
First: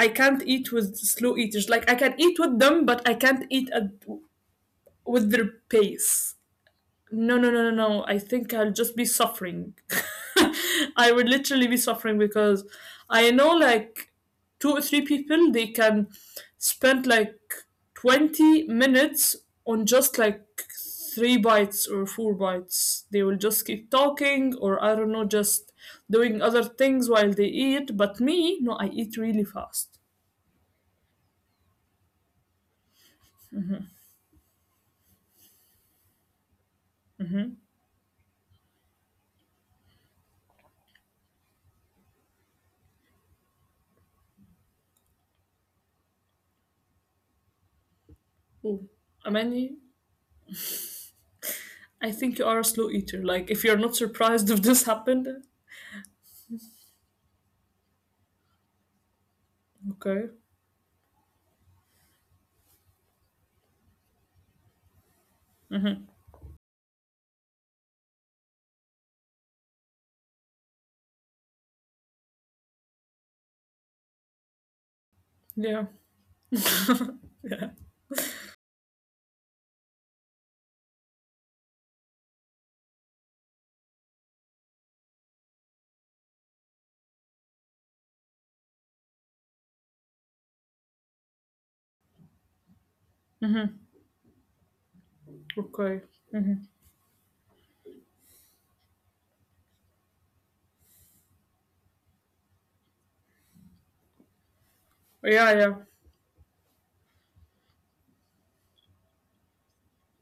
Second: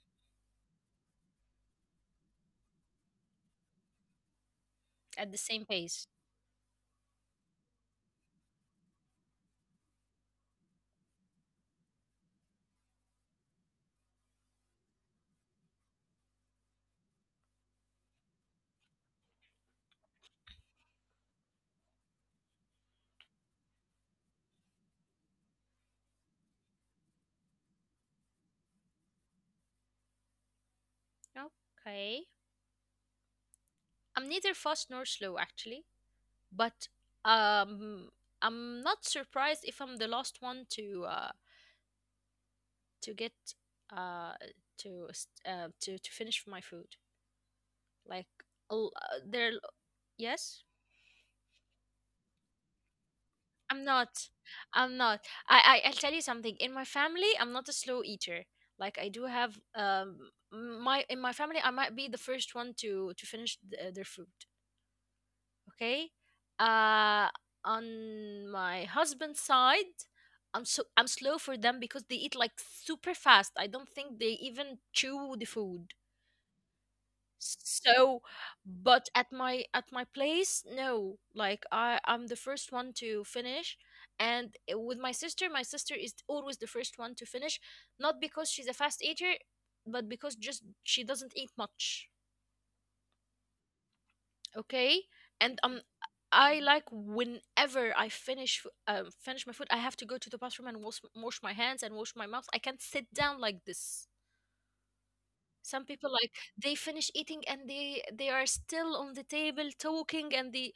[SPEAKER 2] I can't eat with slow eaters. Like I can eat with them, but I can't eat at
[SPEAKER 1] At the
[SPEAKER 2] with their
[SPEAKER 1] same pace.
[SPEAKER 2] pace. No, no, no, no, no, I think I'll just be suffering. (laughs) I would literally be suffering because I know like two or three people, they can spend like 20 minutes on just like three bites or four bites. They will just keep talking or I don't know, just doing other things while they eat. But me, no, I eat really fast.
[SPEAKER 1] Okay. I'm neither fast nor slow, actually, but um, I'm not surprised if I'm the last one to to get uh, to finish my food. Like,
[SPEAKER 2] Oh,
[SPEAKER 1] l- uh, there,
[SPEAKER 2] Amani,
[SPEAKER 1] yes,
[SPEAKER 2] I think you are a slow eater. Like if you're
[SPEAKER 1] I'm
[SPEAKER 2] not
[SPEAKER 1] not.
[SPEAKER 2] surprised (laughs) if this
[SPEAKER 1] I'm
[SPEAKER 2] happened.
[SPEAKER 1] not. I'll tell you something. In my family, I'm not a slow eater. Like, I do have
[SPEAKER 2] Okay.
[SPEAKER 1] my in my family, I might be the first one to finish their food.
[SPEAKER 2] Mm-hmm.
[SPEAKER 1] Okay. uh on my husband's side, I'm slow for them because they eat like super fast. I don't think they even chew the food.
[SPEAKER 2] Yeah. Yeah.
[SPEAKER 1] So, but at my place, no, like, I'm the first one to finish. And with my sister is always the first one to finish, not because she's a fast eater, but because just she doesn't eat much. Okay. And
[SPEAKER 2] Okay.
[SPEAKER 1] I like,
[SPEAKER 2] Hmm.
[SPEAKER 1] whenever I finish my food, I have to go to the bathroom and wash my hands and wash my mouth. I can't sit down like this. Some
[SPEAKER 2] Yeah,
[SPEAKER 1] people
[SPEAKER 2] yeah,
[SPEAKER 1] like, they finish eating and they are still on the table talking, and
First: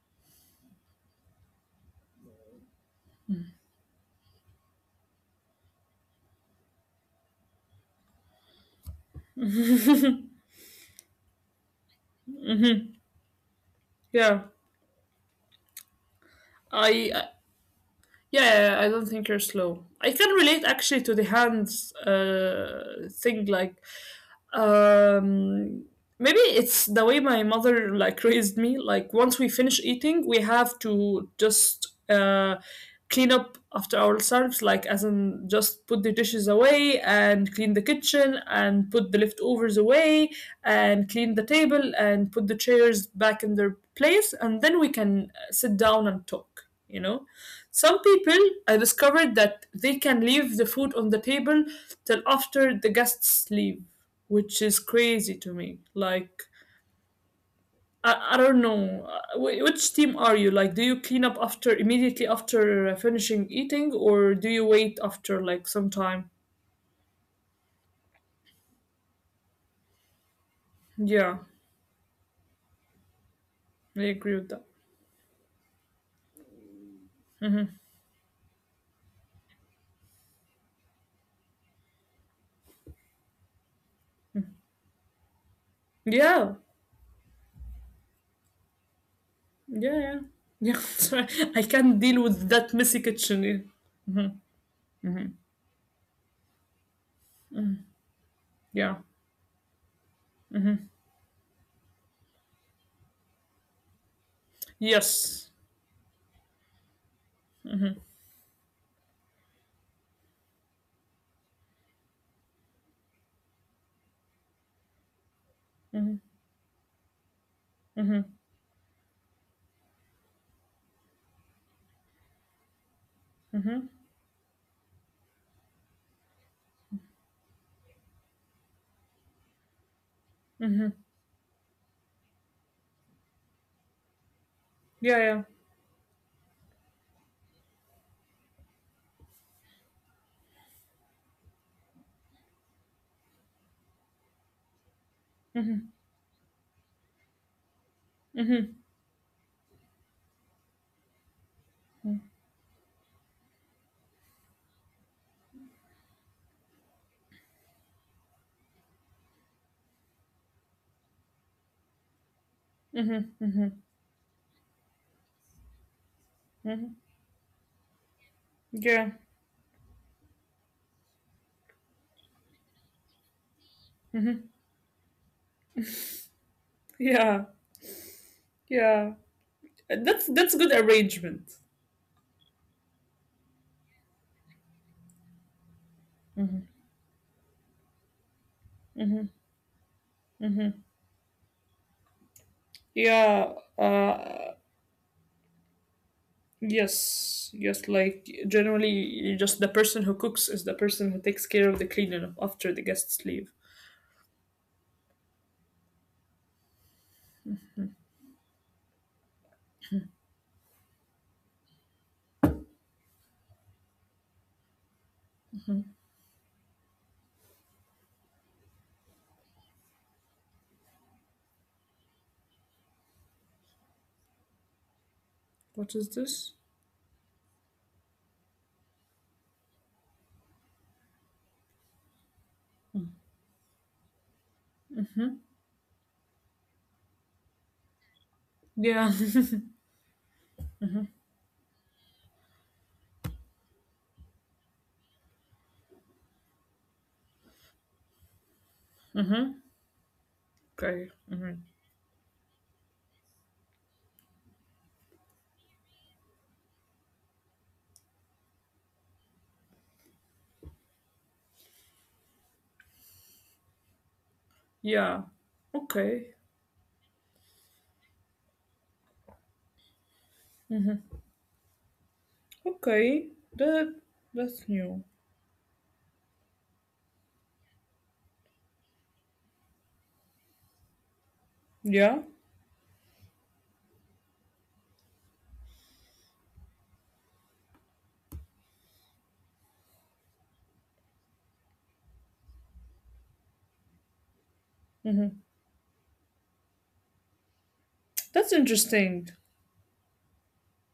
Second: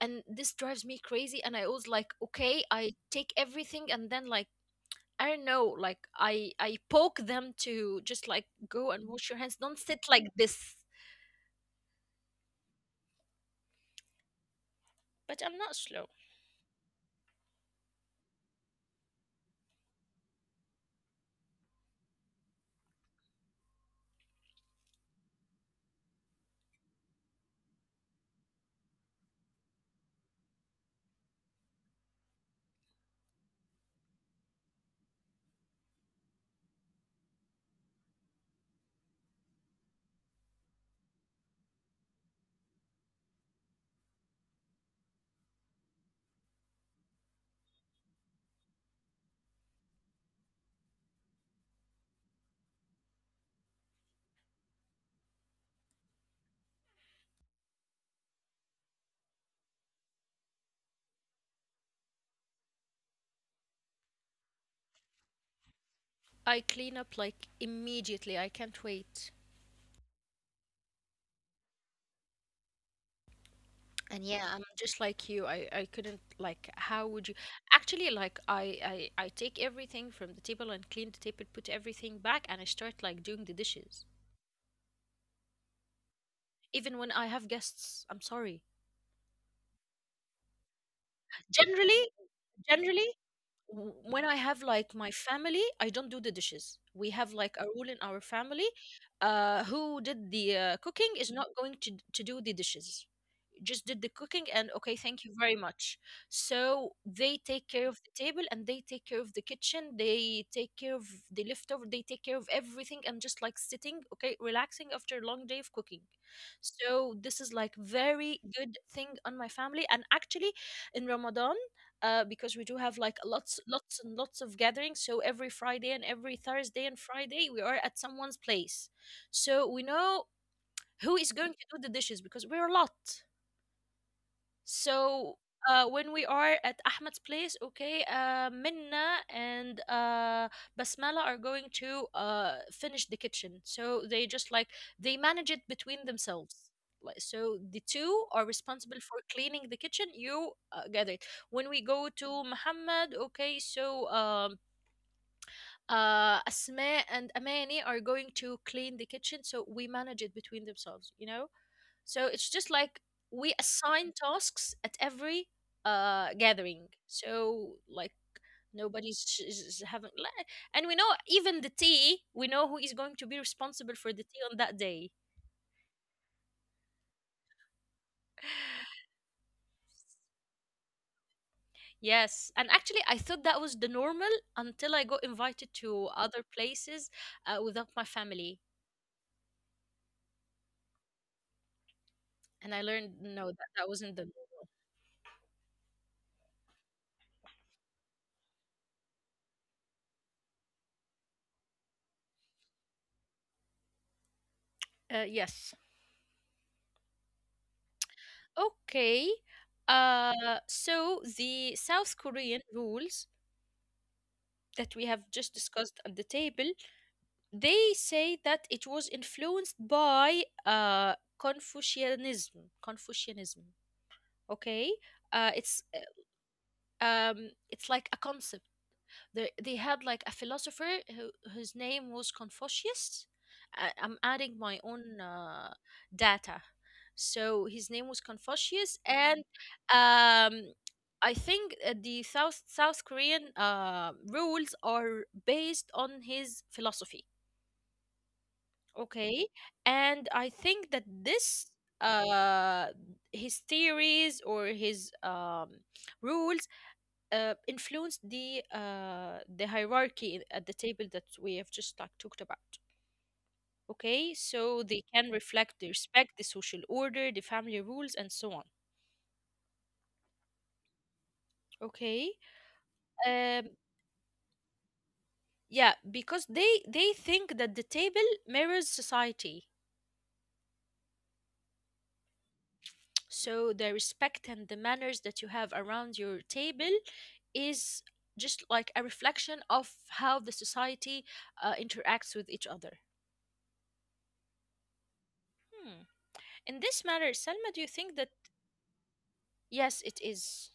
[SPEAKER 1] and this drives me crazy. And I was like, okay, I take everything, and then, like, I don't know, like, I poke them to just like go and wash your hands, don't sit like this.
[SPEAKER 2] yeah.
[SPEAKER 1] But I'm not slow.
[SPEAKER 2] I yeah, I don't think you're slow. I can relate actually to the hands thing. Like um, maybe it's the way my mother like raised me. Like once we finish eating, we have to just clean up after ourselves, like as in just put the dishes away and clean the kitchen and put the leftovers away and clean the table and put the chairs back in their place, and then we can sit down and talk, you know. Some people, I discovered that they can leave the food on the table till after the guests leave, which is crazy to me. Like I don't know. Which team are you? Like, do you clean up after immediately after finishing eating, or do you wait after like some time?
[SPEAKER 1] I clean up like immediately. I can't wait.
[SPEAKER 2] Yeah, I
[SPEAKER 1] And
[SPEAKER 2] agree with
[SPEAKER 1] yeah,
[SPEAKER 2] that.
[SPEAKER 1] I'm just like you. I couldn't like, how would you actually, like, I take everything from the table and clean the table, put everything back, and I start like doing the dishes.
[SPEAKER 2] Yeah,
[SPEAKER 1] Even when I have guests, I'm sorry.
[SPEAKER 2] yeah, yeah. Yeah, (laughs) sorry. I can't
[SPEAKER 1] Generally,
[SPEAKER 2] deal with that messy
[SPEAKER 1] generally
[SPEAKER 2] kitchen. Mhm.
[SPEAKER 1] when I have like my family, I don't do the dishes. We have like a rule in our family:
[SPEAKER 2] Yeah.
[SPEAKER 1] who did the cooking is not going to do the dishes. Just did the cooking, and okay, thank you
[SPEAKER 2] Yes.
[SPEAKER 1] very much. So they take care of the table, and they take care of the kitchen, they take care of the leftover, they take care of everything, and just like sitting, okay, relaxing after a long day of cooking.
[SPEAKER 2] Mm-hmm.
[SPEAKER 1] So this is like
[SPEAKER 2] Mm-hmm.
[SPEAKER 1] very good thing on my family. And actually, in Ramadan, because we do have like lots,
[SPEAKER 2] Mm-hmm.
[SPEAKER 1] lots, and lots of gatherings, so every Friday and every Thursday and Friday, we are at someone's place. So we know who is going to do the dishes, because we're a lot.
[SPEAKER 2] Yeah, yeah.
[SPEAKER 1] So when we are at Ahmed's place, okay, Minna and Basmala are going to finish the kitchen. So they just like, they manage it between themselves. Like, so the two are responsible for cleaning the kitchen. You get it. When we go to Muhammad, okay, so Asma and Amani are going to clean the kitchen. So we manage it between themselves. You know. So it's just like, we assign tasks at every
[SPEAKER 2] Mm-hmm.
[SPEAKER 1] gathering. So like,
[SPEAKER 2] Yeah.
[SPEAKER 1] nobody's is having, and we know even the tea. We know who is going to be responsible for the tea on that day.
[SPEAKER 2] Yeah, yeah.
[SPEAKER 1] (sighs)
[SPEAKER 2] That's good arrangement.
[SPEAKER 1] Yes, and actually, I thought that was the normal until I got invited to other places without my family, and I learned no, that
[SPEAKER 2] Yeah.
[SPEAKER 1] that wasn't the.
[SPEAKER 2] Uh, yes, yes. Like generally, you just the person who cooks is the person who takes care of the cleaning up after the guests leave.
[SPEAKER 1] Norm. Yes. Okay. So the South Korean rules that we have just discussed at the table, they say that it was influenced by Confucianism. Confucianism. Okay, uh, it's
[SPEAKER 2] What is this?
[SPEAKER 1] it's like a concept. They had like a philosopher whose name was Confucius. I'm adding my own data, so his name was Confucius,
[SPEAKER 2] Yeah.
[SPEAKER 1] and um, I think the South Korean rules are based on his philosophy. Okay, and I
[SPEAKER 2] (laughs) Okay.
[SPEAKER 1] think that this uh his theories or his rules influenced the hierarchy at the table that we have just talked about. Okay, so
[SPEAKER 2] Yeah.
[SPEAKER 1] they can reflect the
[SPEAKER 2] Okay.
[SPEAKER 1] respect, the social order, the family rules, and so on. Okay,
[SPEAKER 2] Okay.
[SPEAKER 1] um,
[SPEAKER 2] That that's new.
[SPEAKER 1] yeah, because they think that the table mirrors society.
[SPEAKER 2] Yeah.
[SPEAKER 1] So the respect and the manners that you have around your table is just like a reflection of how the society interacts with each other.
[SPEAKER 2] Mm-hmm.
[SPEAKER 1] Hmm. In this matter, Selma, do you think that...
[SPEAKER 2] That's interesting.
[SPEAKER 1] Yes, it is.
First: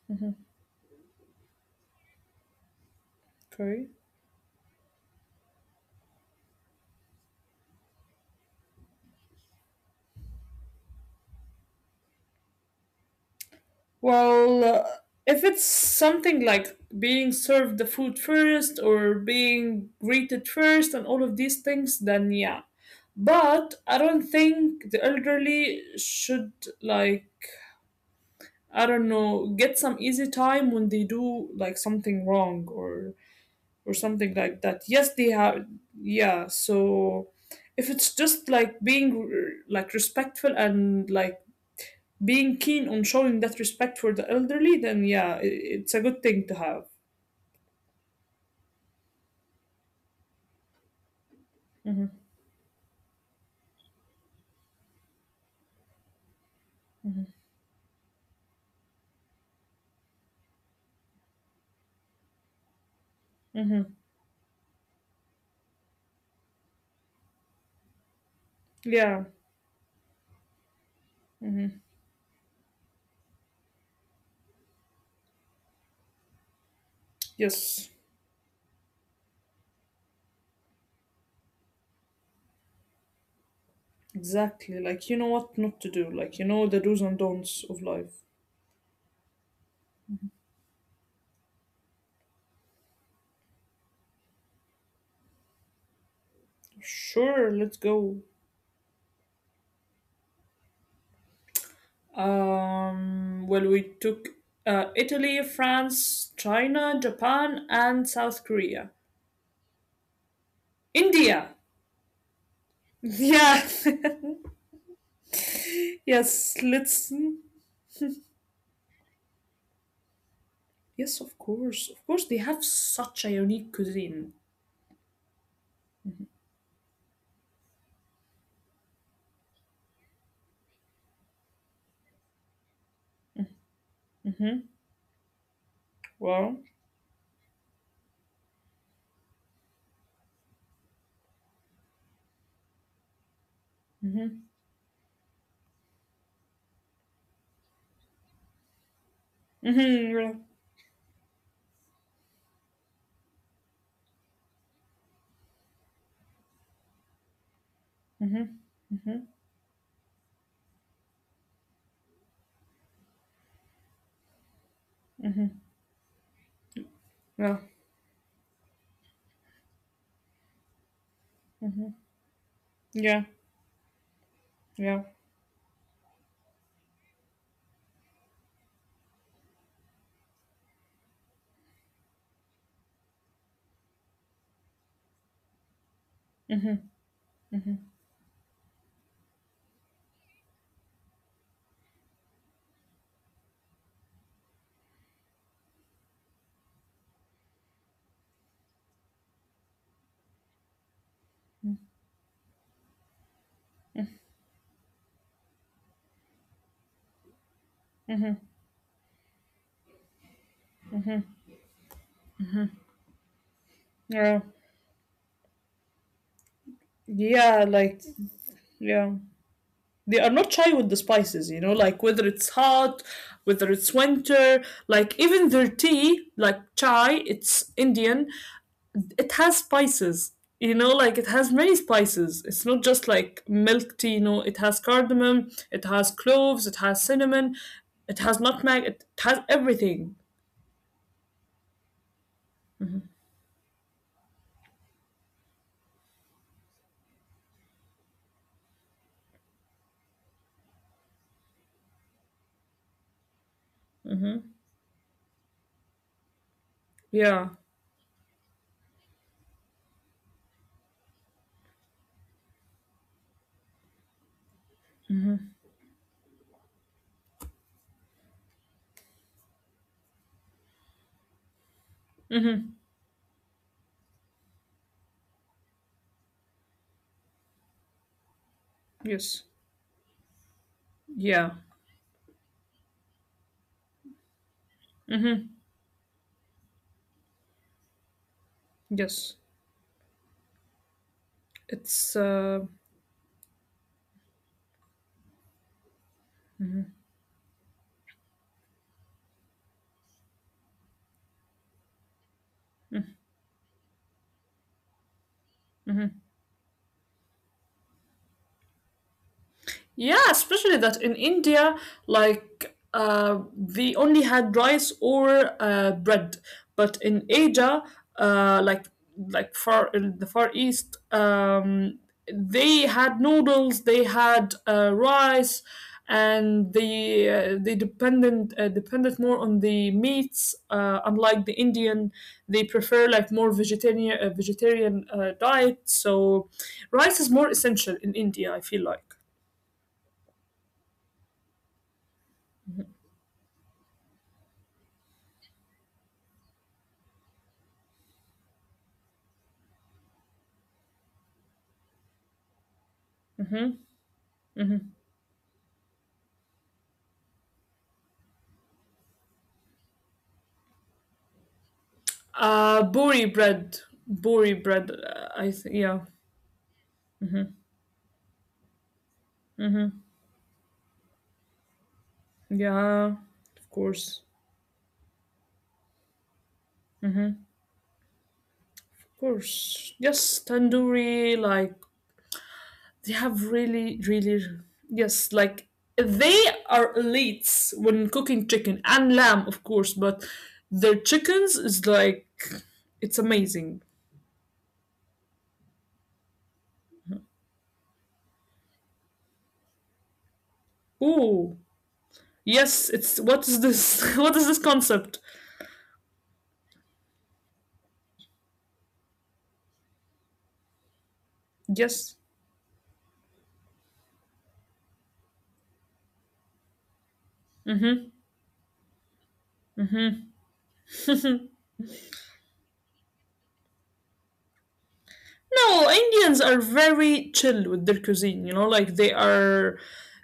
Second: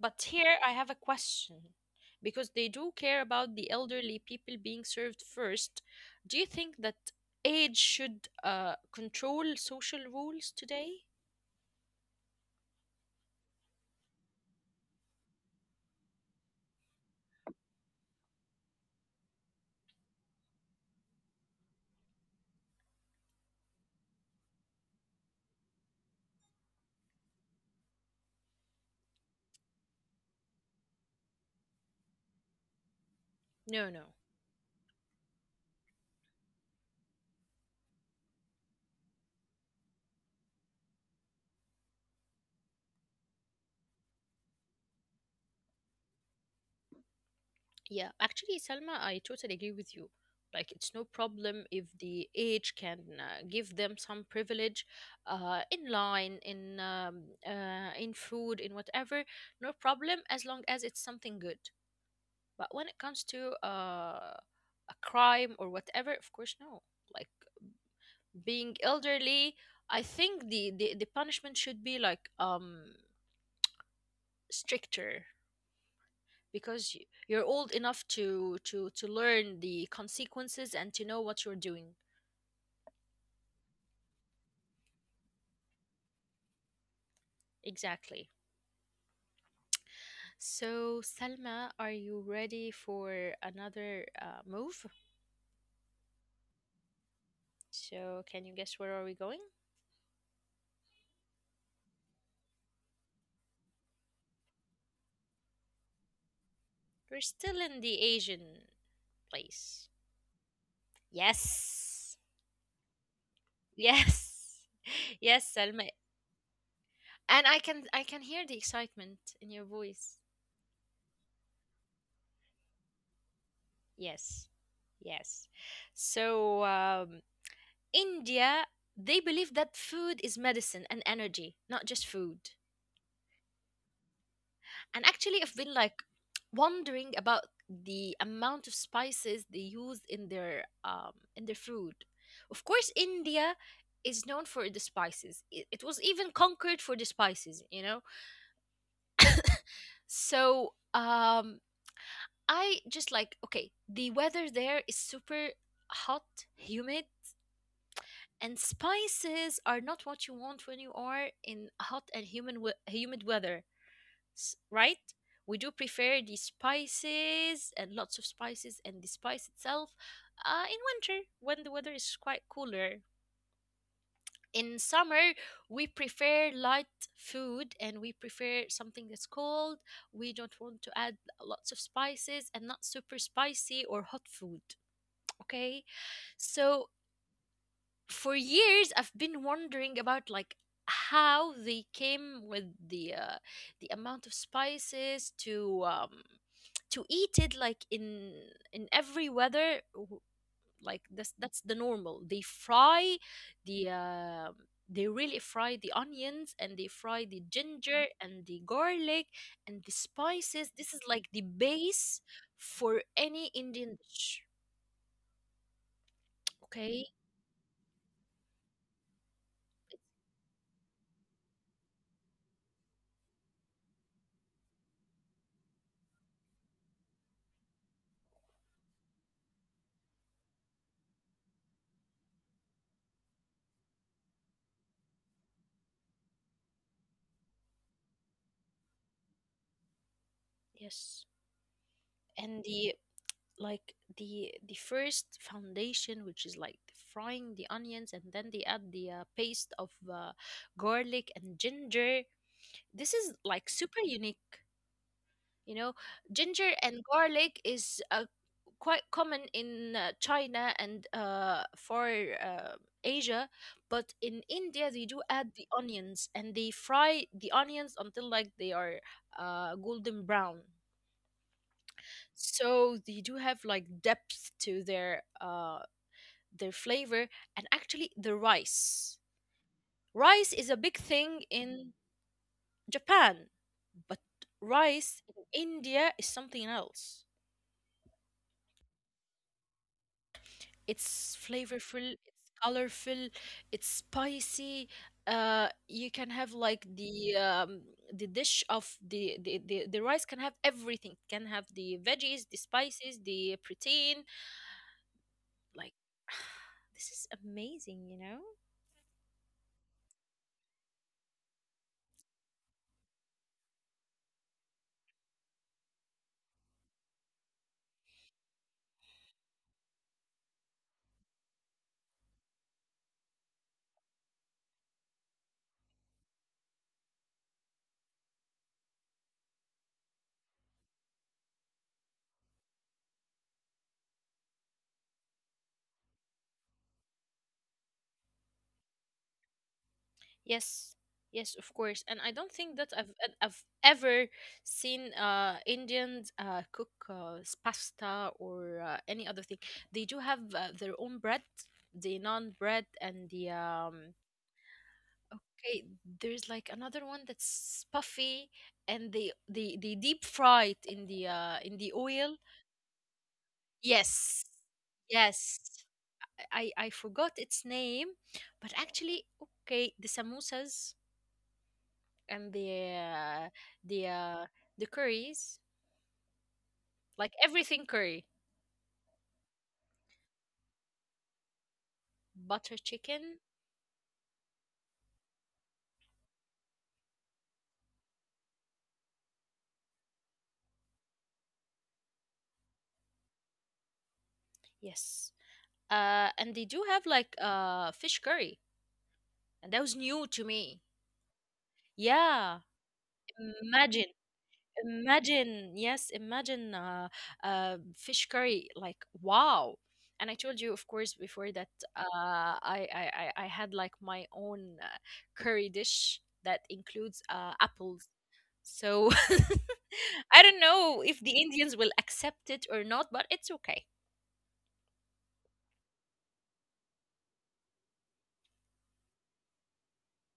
[SPEAKER 1] But here I have a question. Because they do care about the
[SPEAKER 2] Okay.
[SPEAKER 1] elderly people being served first, do you think that age should control social rules today?
[SPEAKER 2] Well, if it's something like being served the food first or being greeted first and all of these things, then yeah. But I don't think the elderly should, like, I don't know, get some easy time when they do, like, something wrong or
[SPEAKER 1] No,
[SPEAKER 2] something
[SPEAKER 1] no.
[SPEAKER 2] like that. Yes, they have, yeah, so if it's just like being like respectful and like being keen on showing that respect for the elderly, then yeah, it's a good thing to have.
[SPEAKER 1] Yeah, actually, Salma, I totally agree with you. Like, it's no problem if
[SPEAKER 2] Hmm.
[SPEAKER 1] the age can give them some privilege in line,
[SPEAKER 2] Hmm.
[SPEAKER 1] in food, in whatever. No problem as long as it's something good. But when it comes
[SPEAKER 2] Hmm.
[SPEAKER 1] to a crime or whatever, of course, no. Like being
[SPEAKER 2] Yeah.
[SPEAKER 1] elderly, I think the
[SPEAKER 2] Hmm.
[SPEAKER 1] punishment should be like stricter because
[SPEAKER 2] Yes.
[SPEAKER 1] you're old enough to learn the consequences and to know what you're doing
[SPEAKER 2] Exactly. Like you know what not to do. Like you know the do's and don'ts of life.
[SPEAKER 1] exactly. So, Salma, are you ready for another move?
[SPEAKER 2] Sure, let's go.
[SPEAKER 1] So can you guess where are we going?
[SPEAKER 2] Well, we took Italy, France, China, Japan,
[SPEAKER 1] We're
[SPEAKER 2] and
[SPEAKER 1] still in
[SPEAKER 2] South
[SPEAKER 1] the
[SPEAKER 2] Korea.
[SPEAKER 1] Asian place.
[SPEAKER 2] India.
[SPEAKER 1] Yes.
[SPEAKER 2] Yeah.
[SPEAKER 1] Yes. (laughs)
[SPEAKER 2] (laughs)
[SPEAKER 1] Yes, Salma.
[SPEAKER 2] Yes. Let's.
[SPEAKER 1] And I can hear the excitement in your voice.
[SPEAKER 2] Yes, of course. Of course, they have such a unique cuisine.
[SPEAKER 1] Yes. Yes. so um India, they believe that food is medicine and energy, not just food.
[SPEAKER 2] Mm-hmm.
[SPEAKER 1] And actually, I've been like
[SPEAKER 2] Wow.
[SPEAKER 1] wondering about the amount of spices they use in their food. Of course, India
[SPEAKER 2] Mm-hmm.
[SPEAKER 1] is known for the spices. It was even conquered for the spices, you know.
[SPEAKER 2] Mm-hmm.
[SPEAKER 1] So um, I just like, okay, the weather there is super hot, humid,
[SPEAKER 2] Mm-hmm.
[SPEAKER 1] and spices are not what you want when you are in hot and humid weather. Right, we do prefer the
[SPEAKER 2] Yeah.
[SPEAKER 1] spices and lots of spices and the spice itself in winter when the weather is quite
[SPEAKER 2] Yeah.
[SPEAKER 1] cooler.
[SPEAKER 2] Yeah.
[SPEAKER 1] In summer we prefer light food and we prefer something that's cold. We don't want to add lots of spices and not super spicy or hot food. Okay, so for years I've been wondering about like how they came with the amount of spices to eat it like in every weather like that's the normal. They fry the um they really fry the onions and they fry the ginger and the garlic and the spices. This is like the base for any
[SPEAKER 2] Yeah.
[SPEAKER 1] Indian dish. Okay.
[SPEAKER 2] Yeah. Like, yeah. They are not shy with the spices, you know, like whether it's hot, whether it's winter, like even their tea, like chai, it's Indian, it has spices, you know, like it has many spices. It's not just like milk tea, you know, it has cardamom, it has cloves, it has cinnamon, it has nutmeg, it has everything.
[SPEAKER 1] Yes, and the like the first foundation, which is like frying the onions and then they add the paste of garlic and ginger. This is like super unique, you know. Ginger and
[SPEAKER 2] Yeah.
[SPEAKER 1] garlic is quite common in China and for uh, Asia. But in India they do add the onions and they fry the onions until like they are golden brown.
[SPEAKER 2] Mm-hmm.
[SPEAKER 1] So they do have like depth to their flavor, and actually the rice.
[SPEAKER 2] Yes.
[SPEAKER 1] Rice is a big
[SPEAKER 2] Yeah.
[SPEAKER 1] thing in Japan, but rice in
[SPEAKER 2] Mm-hmm.
[SPEAKER 1] India is something else.
[SPEAKER 2] Yes,
[SPEAKER 1] It's flavorful,
[SPEAKER 2] it's
[SPEAKER 1] it's colorful, it's spicy. You can have like the dish of the rice can have everything. It can have the veggies, the spices, the protein. Like (sighs) this is amazing, you know.
[SPEAKER 2] Yeah, especially that in India, like we only had rice or bread, but in Asia, uh, like like far in the Far East, they had noodles, they had rice, and they dependent depended more on the meats. Unlike the Indian, they prefer like more vegetarian diet. So, rice is more essential in India. I feel like.
[SPEAKER 1] Yes, yes, of course. And I don't think that I've ever seen Indians cook pasta or any other thing. They do have their own bread, the naan bread and the okay, there's like another one that's puffy and they deep fry it in the oil.
[SPEAKER 2] Buri bread.
[SPEAKER 1] Yes.
[SPEAKER 2] Buri bread. I
[SPEAKER 1] Yes.
[SPEAKER 2] think. Yeah.
[SPEAKER 1] I forgot its name, but actually okay, the samosas and
[SPEAKER 2] Yeah.
[SPEAKER 1] uh,
[SPEAKER 2] Of
[SPEAKER 1] the
[SPEAKER 2] course.
[SPEAKER 1] uh, the curries, like everything curry,
[SPEAKER 2] Of course. Yes. Tandoori. Like,
[SPEAKER 1] butter
[SPEAKER 2] they
[SPEAKER 1] chicken,
[SPEAKER 2] have really, really. Yes. Like, they are elites when cooking chicken and lamb, of course, but their chickens is like. It's amazing.
[SPEAKER 1] yes. And they do have like fish curry, and that was new to me.
[SPEAKER 2] Ooh.
[SPEAKER 1] Yeah,
[SPEAKER 2] Yes. It's. What is
[SPEAKER 1] imagine
[SPEAKER 2] this? (laughs) What is this concept?
[SPEAKER 1] imagine yes, imagine fish curry, like wow. And I told you of course before that
[SPEAKER 2] Yes.
[SPEAKER 1] I had like my own curry dish that includes apples,
[SPEAKER 2] Mm-hmm.
[SPEAKER 1] so (laughs) I don't know if the Indians will accept it or not, but it's okay.
[SPEAKER 2] No, Indians are very chill with their cuisine, you know, like they are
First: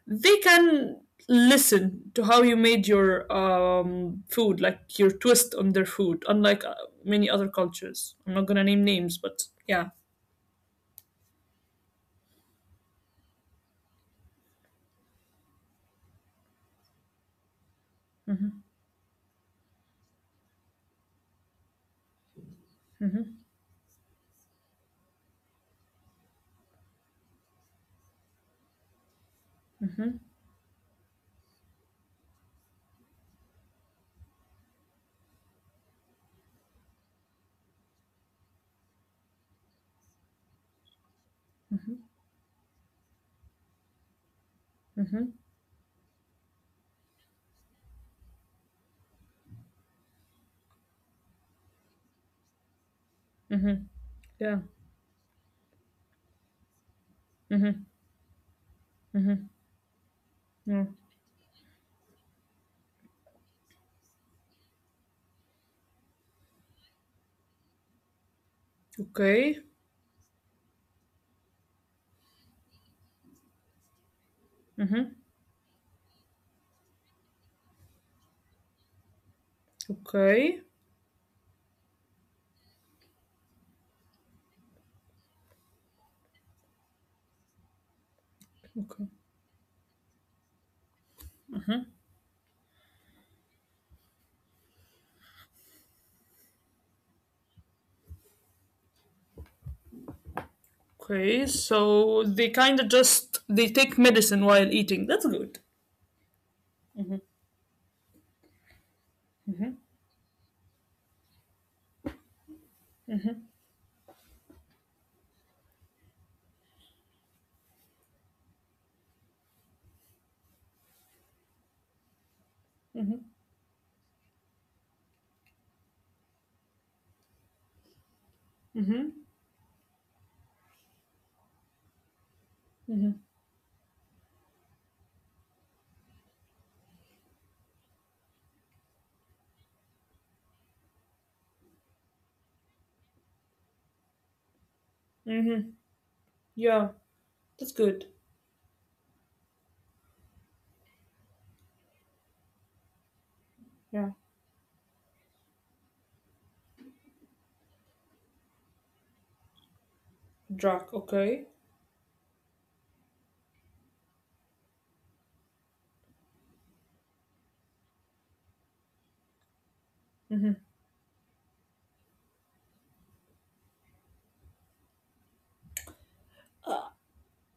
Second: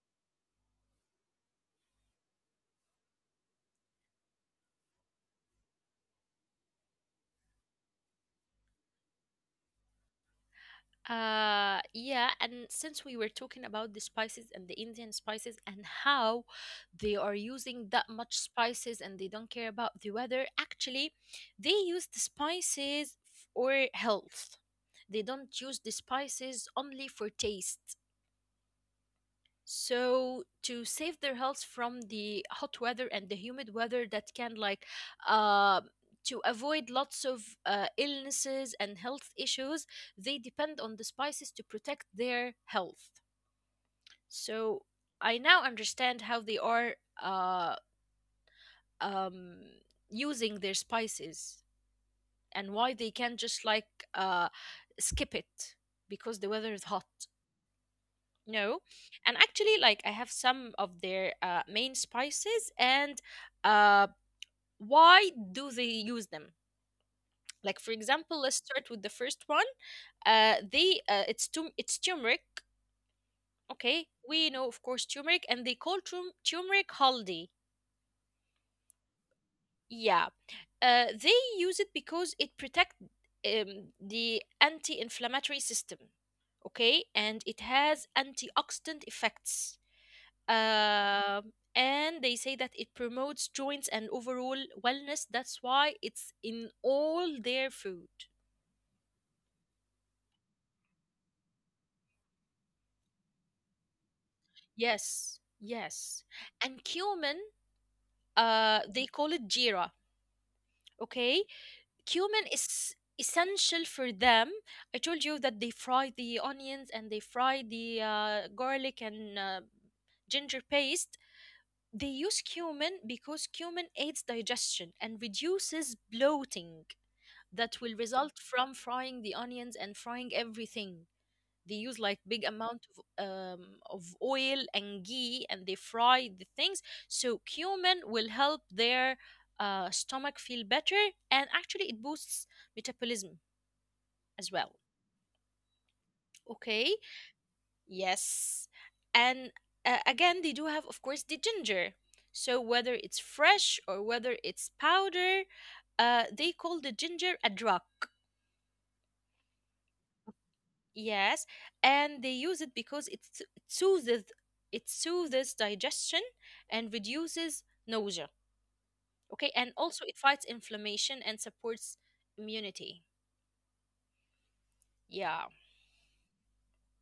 [SPEAKER 2] they can listen to how you made your food, like your twist on their food, unlike many other cultures. I'm not gonna name names, but yeah.
[SPEAKER 1] Yeah, and since we were talking about the spices and the Indian spices and how they are using that much spices and they don't care about the weather, actually, they use the spices for health. They don't use the spices only for taste.
[SPEAKER 2] Mm-hmm.
[SPEAKER 1] So to save their health from the hot weather and the humid weather that can like uh, to avoid lots of illnesses and health issues, they depend on the spices to protect their health.
[SPEAKER 2] Mm-hmm.
[SPEAKER 1] So I now understand how they are uh, um, using their spices and why they
[SPEAKER 2] Mm-hmm.
[SPEAKER 1] can't just like
[SPEAKER 2] Yeah.
[SPEAKER 1] uh, skip it because the weather is hot.
[SPEAKER 2] Mm-hmm. Mm-hmm.
[SPEAKER 1] No. And actually, like I
[SPEAKER 2] Yeah.
[SPEAKER 1] have some of their main spices and uh, why do they use them? Like for example, let's
[SPEAKER 2] Okay.
[SPEAKER 1] start with the first one. It's turmeric. Okay,
[SPEAKER 2] Mm-hmm.
[SPEAKER 1] we know of course turmeric, and they call turmeric haldi.
[SPEAKER 2] Okay.
[SPEAKER 1] Yeah, they use it because it protect the anti-inflammatory system. Okay, and it has
[SPEAKER 2] Okay.
[SPEAKER 1] antioxidant effects. And they say that it promotes joints and overall wellness. That's why it's in all their food.
[SPEAKER 2] Okay. So they kind of just they take medicine while eating. That's good.
[SPEAKER 1] Yes, yes. And cumin, they call it jira. Okay, cumin is essential for them. I told you that they fry the onions and they fry the garlic and ginger paste. They use cumin because cumin aids digestion and reduces bloating that will result from frying the onions and frying everything. They use like big amount of oil and ghee, and they fry the things. So cumin will help their stomach feel better, and actually it boosts metabolism as well.
[SPEAKER 2] Mm-hmm. Yeah.
[SPEAKER 1] Okay,
[SPEAKER 2] That's good.
[SPEAKER 1] yes, and again they do have, of course, the ginger. So whether it's
[SPEAKER 2] Yeah.
[SPEAKER 1] fresh or whether it's powder, they call the ginger a drug.
[SPEAKER 2] Drac, okay.
[SPEAKER 1] Yes, and they use it because it soothes digestion and reduces nausea. Okay, and also it fights inflammation and supports immunity. Yeah.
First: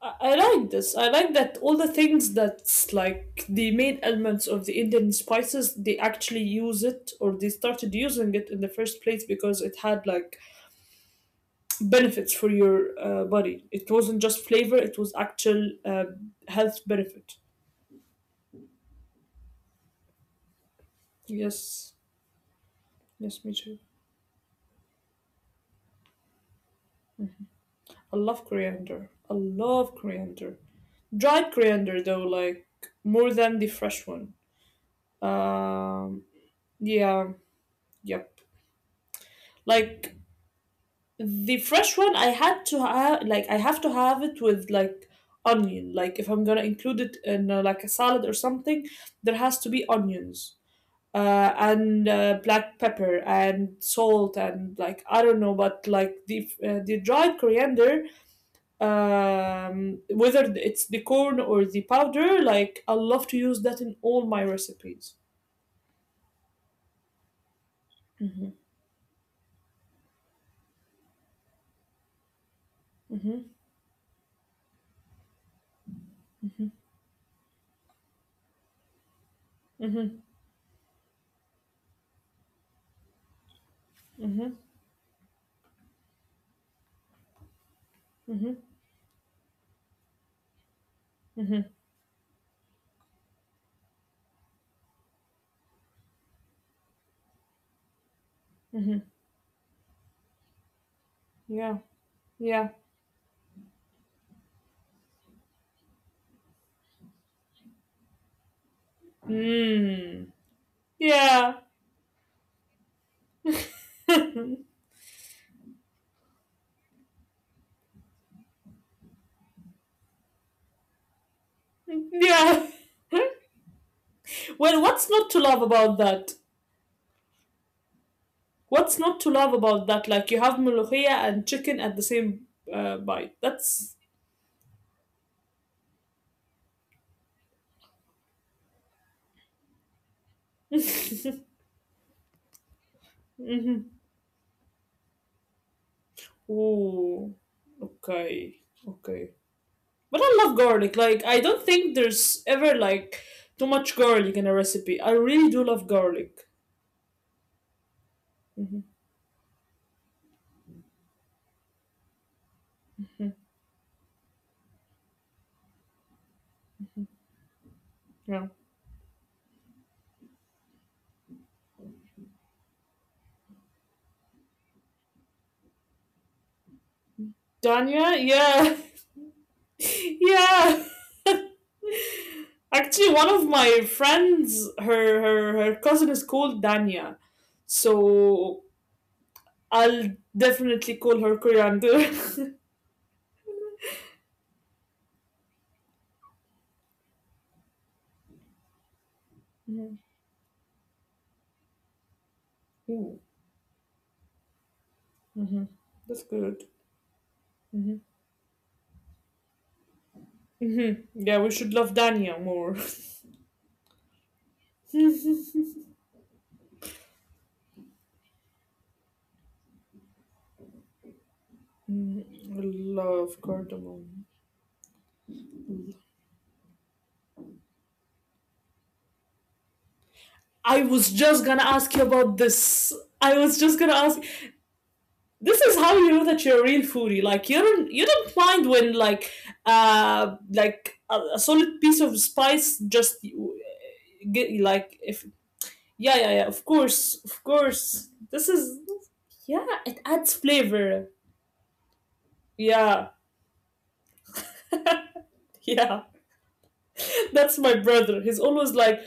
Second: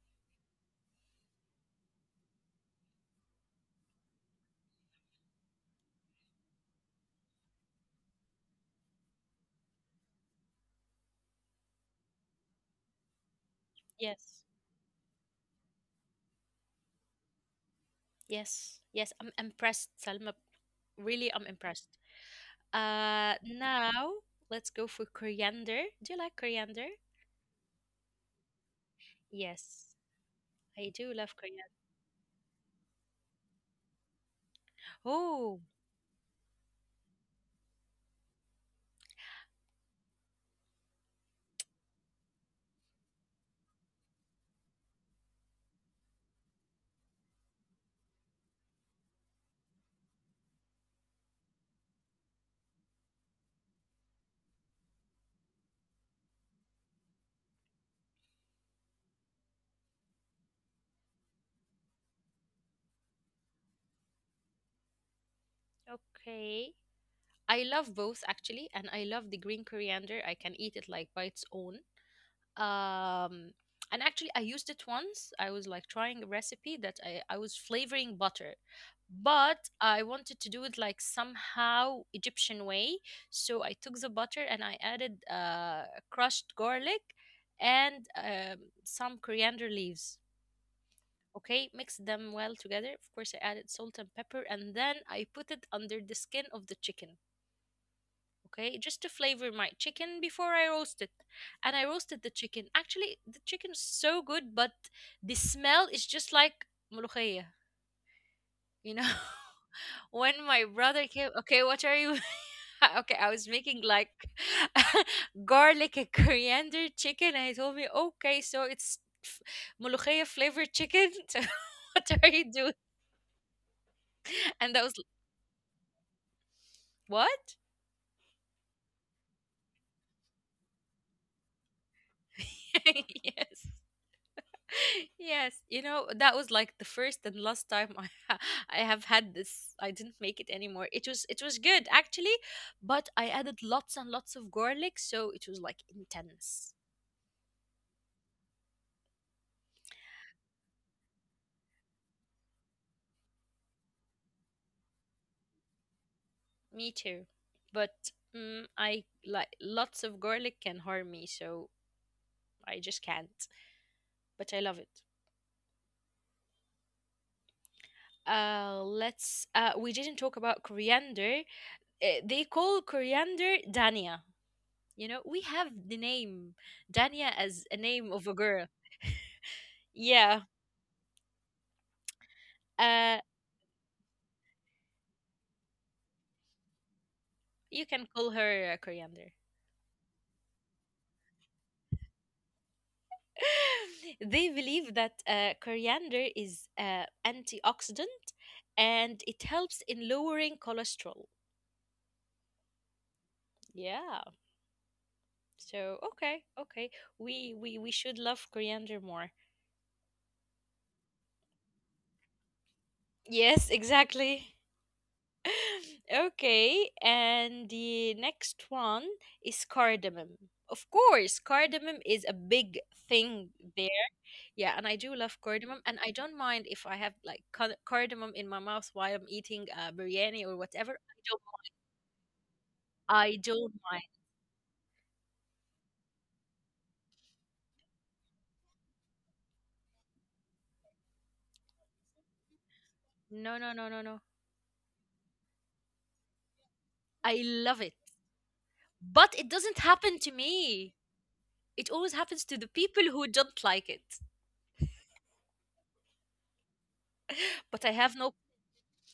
[SPEAKER 2] I like this. I like that all the things that's like the main elements of the Indian spices, they actually use it or they started using it in the first place because it had like benefits for your body. It wasn't
[SPEAKER 1] Yes.
[SPEAKER 2] just flavor, it was actual health benefit.
[SPEAKER 1] Yes. Yes, I'm impressed, Salma. Really, I'm
[SPEAKER 2] Yes,
[SPEAKER 1] impressed.
[SPEAKER 2] yes, me too.
[SPEAKER 1] Now let's go for coriander. Do you like coriander?
[SPEAKER 2] I love coriander. I
[SPEAKER 1] Yes,
[SPEAKER 2] love coriander.
[SPEAKER 1] I do love
[SPEAKER 2] Dried
[SPEAKER 1] coriander.
[SPEAKER 2] coriander though, like more than the fresh one.
[SPEAKER 1] Oh,
[SPEAKER 2] Um, yeah, yep. Like the fresh one I had to have like I have to have it with like onion. Like if I'm gonna include it in like a salad or something, there has to be onions. And black pepper and salt and like I don't know, but like the dried coriander, whether it's the corn or the powder, like I love to use that in all my recipes.
[SPEAKER 1] okay. I love both
[SPEAKER 2] Mm-hmm.
[SPEAKER 1] actually, and I love the green coriander. I can eat it like by its own.
[SPEAKER 2] Mm-hmm.
[SPEAKER 1] um and actually I used it once, I was like trying a recipe that I was flavoring butter, but I
[SPEAKER 2] Mm-hmm.
[SPEAKER 1] wanted to do it like somehow Egyptian way. So I took the butter and I added crushed garlic and
[SPEAKER 2] Mm-hmm. Mm-hmm.
[SPEAKER 1] some coriander leaves, okay, mixed them well together. Of course, I added salt and pepper and then I put it under the skin of the chicken,
[SPEAKER 2] Hmm.
[SPEAKER 1] okay,
[SPEAKER 2] Hmm.
[SPEAKER 1] just to flavor my chicken before I roast it.
[SPEAKER 2] Yeah.
[SPEAKER 1] And I roasted the
[SPEAKER 2] Yeah.
[SPEAKER 1] chicken. Actually the chicken is so good, but the smell is just like ملوخية, you know. (laughs)
[SPEAKER 2] Mm.
[SPEAKER 1] When my brother came,
[SPEAKER 2] Yeah.
[SPEAKER 1] okay, what are you... (laughs) Okay, I was making like
[SPEAKER 2] (laughs)
[SPEAKER 1] (laughs) garlic and coriander chicken, and he told me, okay, so it's f- ملوخية flavored chicken. (laughs) So what are you
[SPEAKER 2] Yeah.
[SPEAKER 1] doing?
[SPEAKER 2] (laughs) Well,
[SPEAKER 1] And I was
[SPEAKER 2] what's
[SPEAKER 1] like,
[SPEAKER 2] not to love about that?
[SPEAKER 1] what?
[SPEAKER 2] What's not to love about that? Like you have ملوخية and chicken at the same bite.
[SPEAKER 1] (laughs) Yes.
[SPEAKER 2] That's.
[SPEAKER 1] (laughs) Yes, you know, that was like the first and last time (laughs) I have had this. I didn't make it anymore.
[SPEAKER 2] (laughs)
[SPEAKER 1] It was good actually, but I added
[SPEAKER 2] Mhm.
[SPEAKER 1] lots and lots of garlic, so it was like intense.
[SPEAKER 2] Ooh. Okay. Okay. But I love garlic. Like I don't think there's ever like too much garlic in a recipe. I really do love garlic.
[SPEAKER 1] Me too. But mm, I
[SPEAKER 2] Hmm.
[SPEAKER 1] like lots of garlic can harm me, so I just can't. But I love it.
[SPEAKER 2] Yeah.
[SPEAKER 1] Let's we didn't talk about coriander. They call coriander Dania. You know, we have the name Dania as a
[SPEAKER 2] Danya,
[SPEAKER 1] name of a
[SPEAKER 2] yeah,
[SPEAKER 1] girl.
[SPEAKER 2] (laughs)
[SPEAKER 1] Yeah,
[SPEAKER 2] yeah. Actually, one
[SPEAKER 1] uh,
[SPEAKER 2] of my friends, her cousin is called Dania,
[SPEAKER 1] you can call
[SPEAKER 2] so
[SPEAKER 1] her coriander.
[SPEAKER 2] I'll definitely call her Coriander. (laughs)
[SPEAKER 1] (laughs) They believe that coriander is antioxidant and it helps
[SPEAKER 2] Mhm.
[SPEAKER 1] in lowering cholesterol.
[SPEAKER 2] Ooh,
[SPEAKER 1] Yeah. So
[SPEAKER 2] that's
[SPEAKER 1] okay,
[SPEAKER 2] good.
[SPEAKER 1] okay. We
[SPEAKER 2] Hmm.
[SPEAKER 1] should love coriander more.
[SPEAKER 2] Hmm. Yeah, we should love Dania more. (laughs)
[SPEAKER 1] Yes, exactly. (laughs) Okay, and the next one is cardamom. Of course, cardamom is
[SPEAKER 2] Mm,
[SPEAKER 1] a
[SPEAKER 2] I
[SPEAKER 1] big
[SPEAKER 2] love
[SPEAKER 1] thing there.
[SPEAKER 2] cardamom.
[SPEAKER 1] Yeah, and I do love cardamom, and I don't mind if I have like cardamom in my mouth while I'm eating biryani or
[SPEAKER 2] I
[SPEAKER 1] whatever.
[SPEAKER 2] was just gonna ask you about this.
[SPEAKER 1] I
[SPEAKER 2] I was
[SPEAKER 1] don't
[SPEAKER 2] just gonna
[SPEAKER 1] mind.
[SPEAKER 2] ask. This is how you know that you're a real foodie. Like you don't mind when like a solid piece of spice just
[SPEAKER 1] No, no, no, no, no.
[SPEAKER 2] get, like if Yeah, yeah, yeah. Of course, of
[SPEAKER 1] I love it,
[SPEAKER 2] course. This is
[SPEAKER 1] but it
[SPEAKER 2] yeah.
[SPEAKER 1] doesn't
[SPEAKER 2] It
[SPEAKER 1] happen to
[SPEAKER 2] adds
[SPEAKER 1] me.
[SPEAKER 2] flavor.
[SPEAKER 1] It always happens to the people
[SPEAKER 2] Yeah,
[SPEAKER 1] who don't like it.
[SPEAKER 2] (laughs) yeah. That's my
[SPEAKER 1] But I have
[SPEAKER 2] brother.
[SPEAKER 1] no.
[SPEAKER 2] He's always like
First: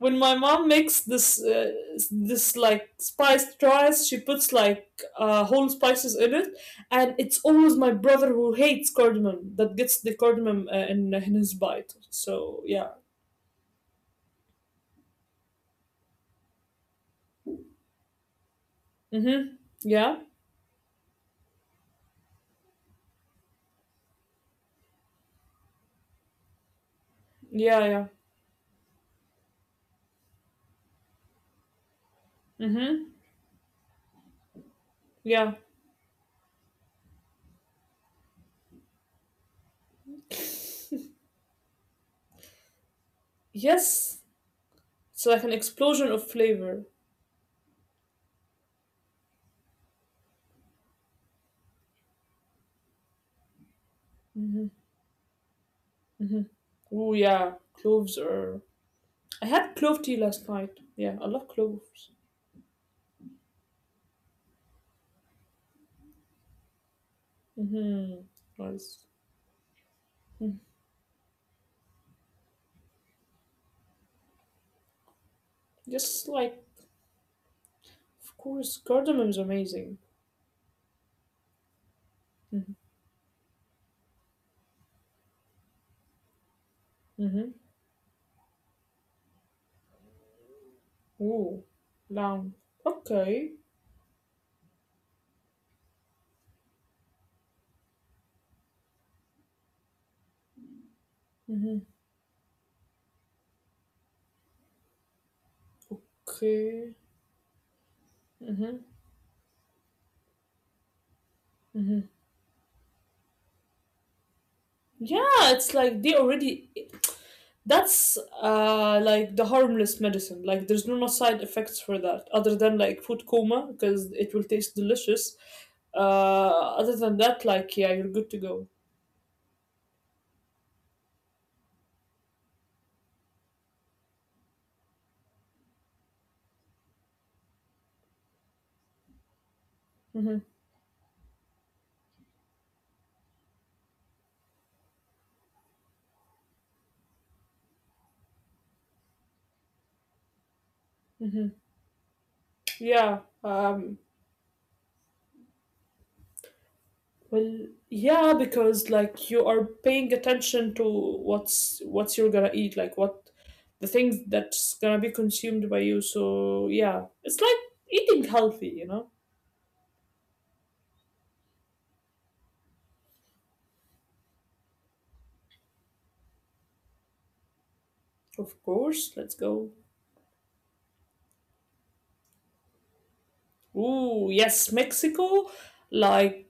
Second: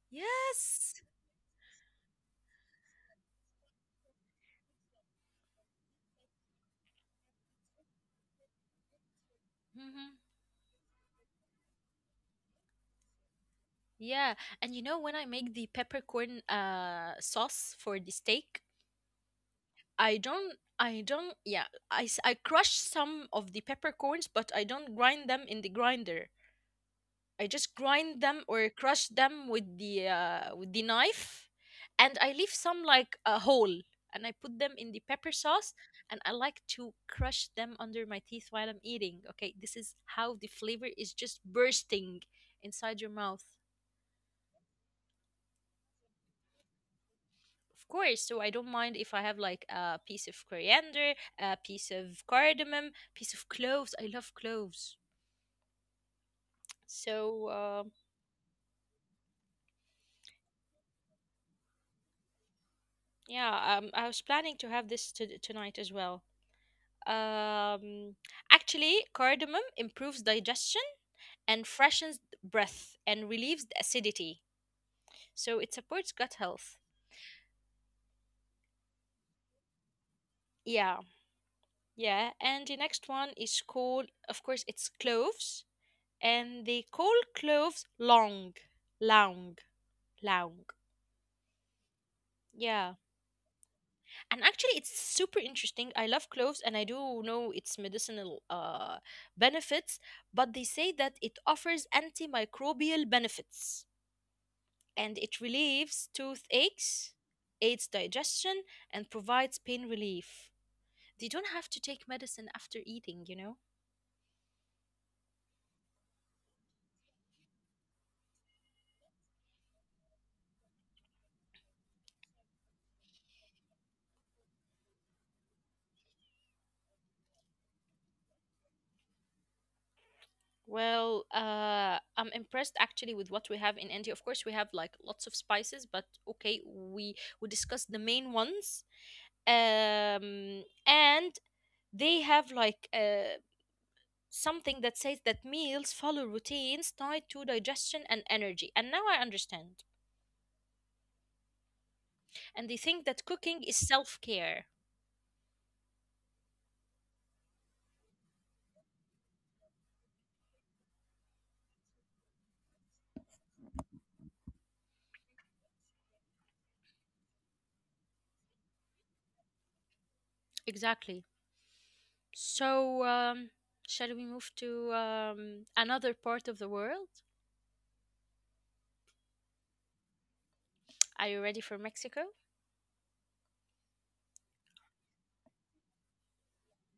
[SPEAKER 2] when my mom
[SPEAKER 1] Yes.
[SPEAKER 2] makes this this like spiced rice, she puts like whole spices in it, and it's always my brother who hates cardamom that gets
[SPEAKER 1] Hmm.
[SPEAKER 2] the cardamom in his bite. So yeah.
[SPEAKER 1] Yeah, and you know when I make the peppercorn sauce for the steak,
[SPEAKER 2] Mhm.
[SPEAKER 1] I don't.
[SPEAKER 2] Yeah.
[SPEAKER 1] I don't, yeah, I, I crush some of the peppercorns, but I don't grind them in the grinder. I just grind
[SPEAKER 2] Yeah.
[SPEAKER 1] them
[SPEAKER 2] Yeah.
[SPEAKER 1] or crush them with the knife, and I leave some like a
[SPEAKER 2] Mhm.
[SPEAKER 1] hole, and I put them in the pepper sauce,
[SPEAKER 2] Yeah.
[SPEAKER 1] and I like to crush them under my teeth while I'm eating. Okay, this is how the flavor is just bursting inside your mouth.
[SPEAKER 2] Yes. It's like an explosion of flavor.
[SPEAKER 1] Of course, so I don't mind if I have like a piece of coriander, a piece of cardamom, piece of cloves. I love cloves. So
[SPEAKER 2] Oh
[SPEAKER 1] uh,
[SPEAKER 2] yeah, cloves are. I had clove tea last night. Yeah, I love cloves.
[SPEAKER 1] yeah, I was planning to have this tonight as well. Um,
[SPEAKER 2] Mm-hmm.
[SPEAKER 1] Actually,
[SPEAKER 2] Nice.
[SPEAKER 1] cardamom improves digestion
[SPEAKER 2] Mm.
[SPEAKER 1] and freshens breath and relieves the acidity. So it supports gut
[SPEAKER 2] Just
[SPEAKER 1] health.
[SPEAKER 2] like, of course, cardamom is amazing.
[SPEAKER 1] Yeah, yeah. And the next
[SPEAKER 2] Mm-hmm.
[SPEAKER 1] one is called, of course, it's cloves, and they call
[SPEAKER 2] Mm-hmm.
[SPEAKER 1] cloves long, long, long.
[SPEAKER 2] Ooh, lamb.
[SPEAKER 1] Yeah,
[SPEAKER 2] Okay.
[SPEAKER 1] and actually, it's super interesting. I love cloves, and I do know its medicinal benefits, but they say that it offers
[SPEAKER 2] Mm-hmm.
[SPEAKER 1] antimicrobial benefits, and it relieves toothaches,
[SPEAKER 2] Okay.
[SPEAKER 1] aids digestion, and
[SPEAKER 2] Mm-hmm.
[SPEAKER 1] provides pain relief. They don't have to take medicine after eating.
[SPEAKER 2] Yeah, it's like they already. That's like the harmless medicine. Like there's no side effects for that, other than like food coma because it will taste delicious. Other than that, like yeah, you're good to go.
[SPEAKER 1] Well, I'm impressed actually with what we have in India. Of course, we have like lots of spices, but okay, we discussed the main ones. And they have like something that says that meals follow routines tied to digestion and energy. And now I understand.
[SPEAKER 2] Mm-hmm.
[SPEAKER 1] And they think that cooking
[SPEAKER 2] Yeah,
[SPEAKER 1] is self
[SPEAKER 2] um,
[SPEAKER 1] care.
[SPEAKER 2] well, yeah, because like you are paying attention to what's you're gonna eat, like what the things that's gonna be consumed by you. So yeah, it's like eating healthy, you know.
[SPEAKER 1] Exactly. So, shall we move to another part of the world?
[SPEAKER 2] Of course, let's go.
[SPEAKER 1] Are you ready for Mexico?
[SPEAKER 2] Ooh, yes, Mexico, like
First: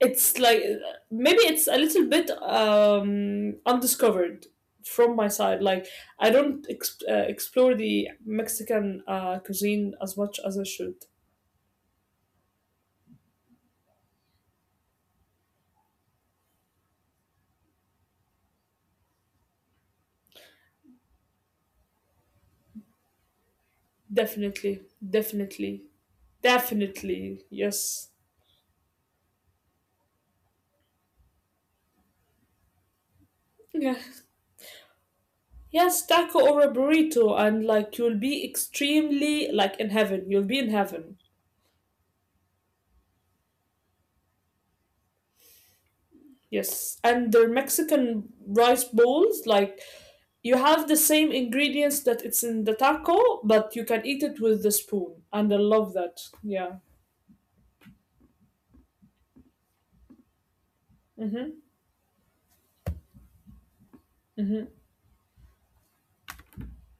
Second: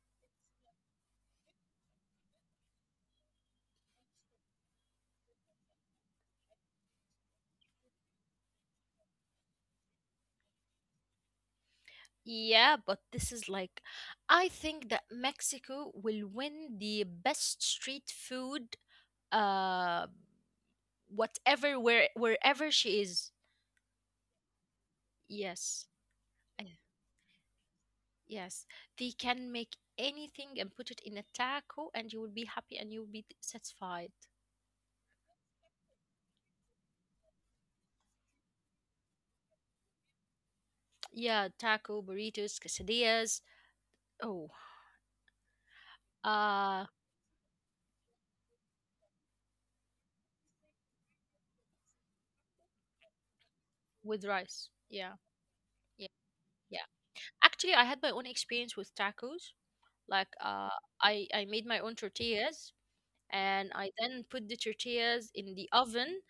[SPEAKER 2] it's like maybe it's a little bit undiscovered from my side. Like I don't explore the Mexican cuisine as much as I should.
[SPEAKER 1] Yeah, but this is like, I think that Mexico will win the best street food, uh, whatever, wherever she is.
[SPEAKER 2] Definitely, definitely,
[SPEAKER 1] Yes, I-
[SPEAKER 2] definitely, yes.
[SPEAKER 1] yes. They can make anything and put it in a taco, and you will be happy and you will be
[SPEAKER 2] Yeah.
[SPEAKER 1] satisfied.
[SPEAKER 2] Yes, taco or a burrito, and like you'll be extremely like in heaven. You'll be in heaven.
[SPEAKER 1] Yeah, taco, burritos, quesadillas. Oh,
[SPEAKER 2] Yes. And their
[SPEAKER 1] uh,
[SPEAKER 2] Mexican rice bowls, like you have the same ingredients that it's in the taco, but you can eat it with the
[SPEAKER 1] With
[SPEAKER 2] spoon.
[SPEAKER 1] rice.
[SPEAKER 2] And I
[SPEAKER 1] Yeah.
[SPEAKER 2] love that.
[SPEAKER 1] Yeah.
[SPEAKER 2] Yeah.
[SPEAKER 1] Yeah. Actually, I had my own experience with tacos. Like uh
[SPEAKER 2] Mm-hmm.
[SPEAKER 1] I made my own tortillas, and I
[SPEAKER 2] Mm-hmm.
[SPEAKER 1] then put the tortillas in the oven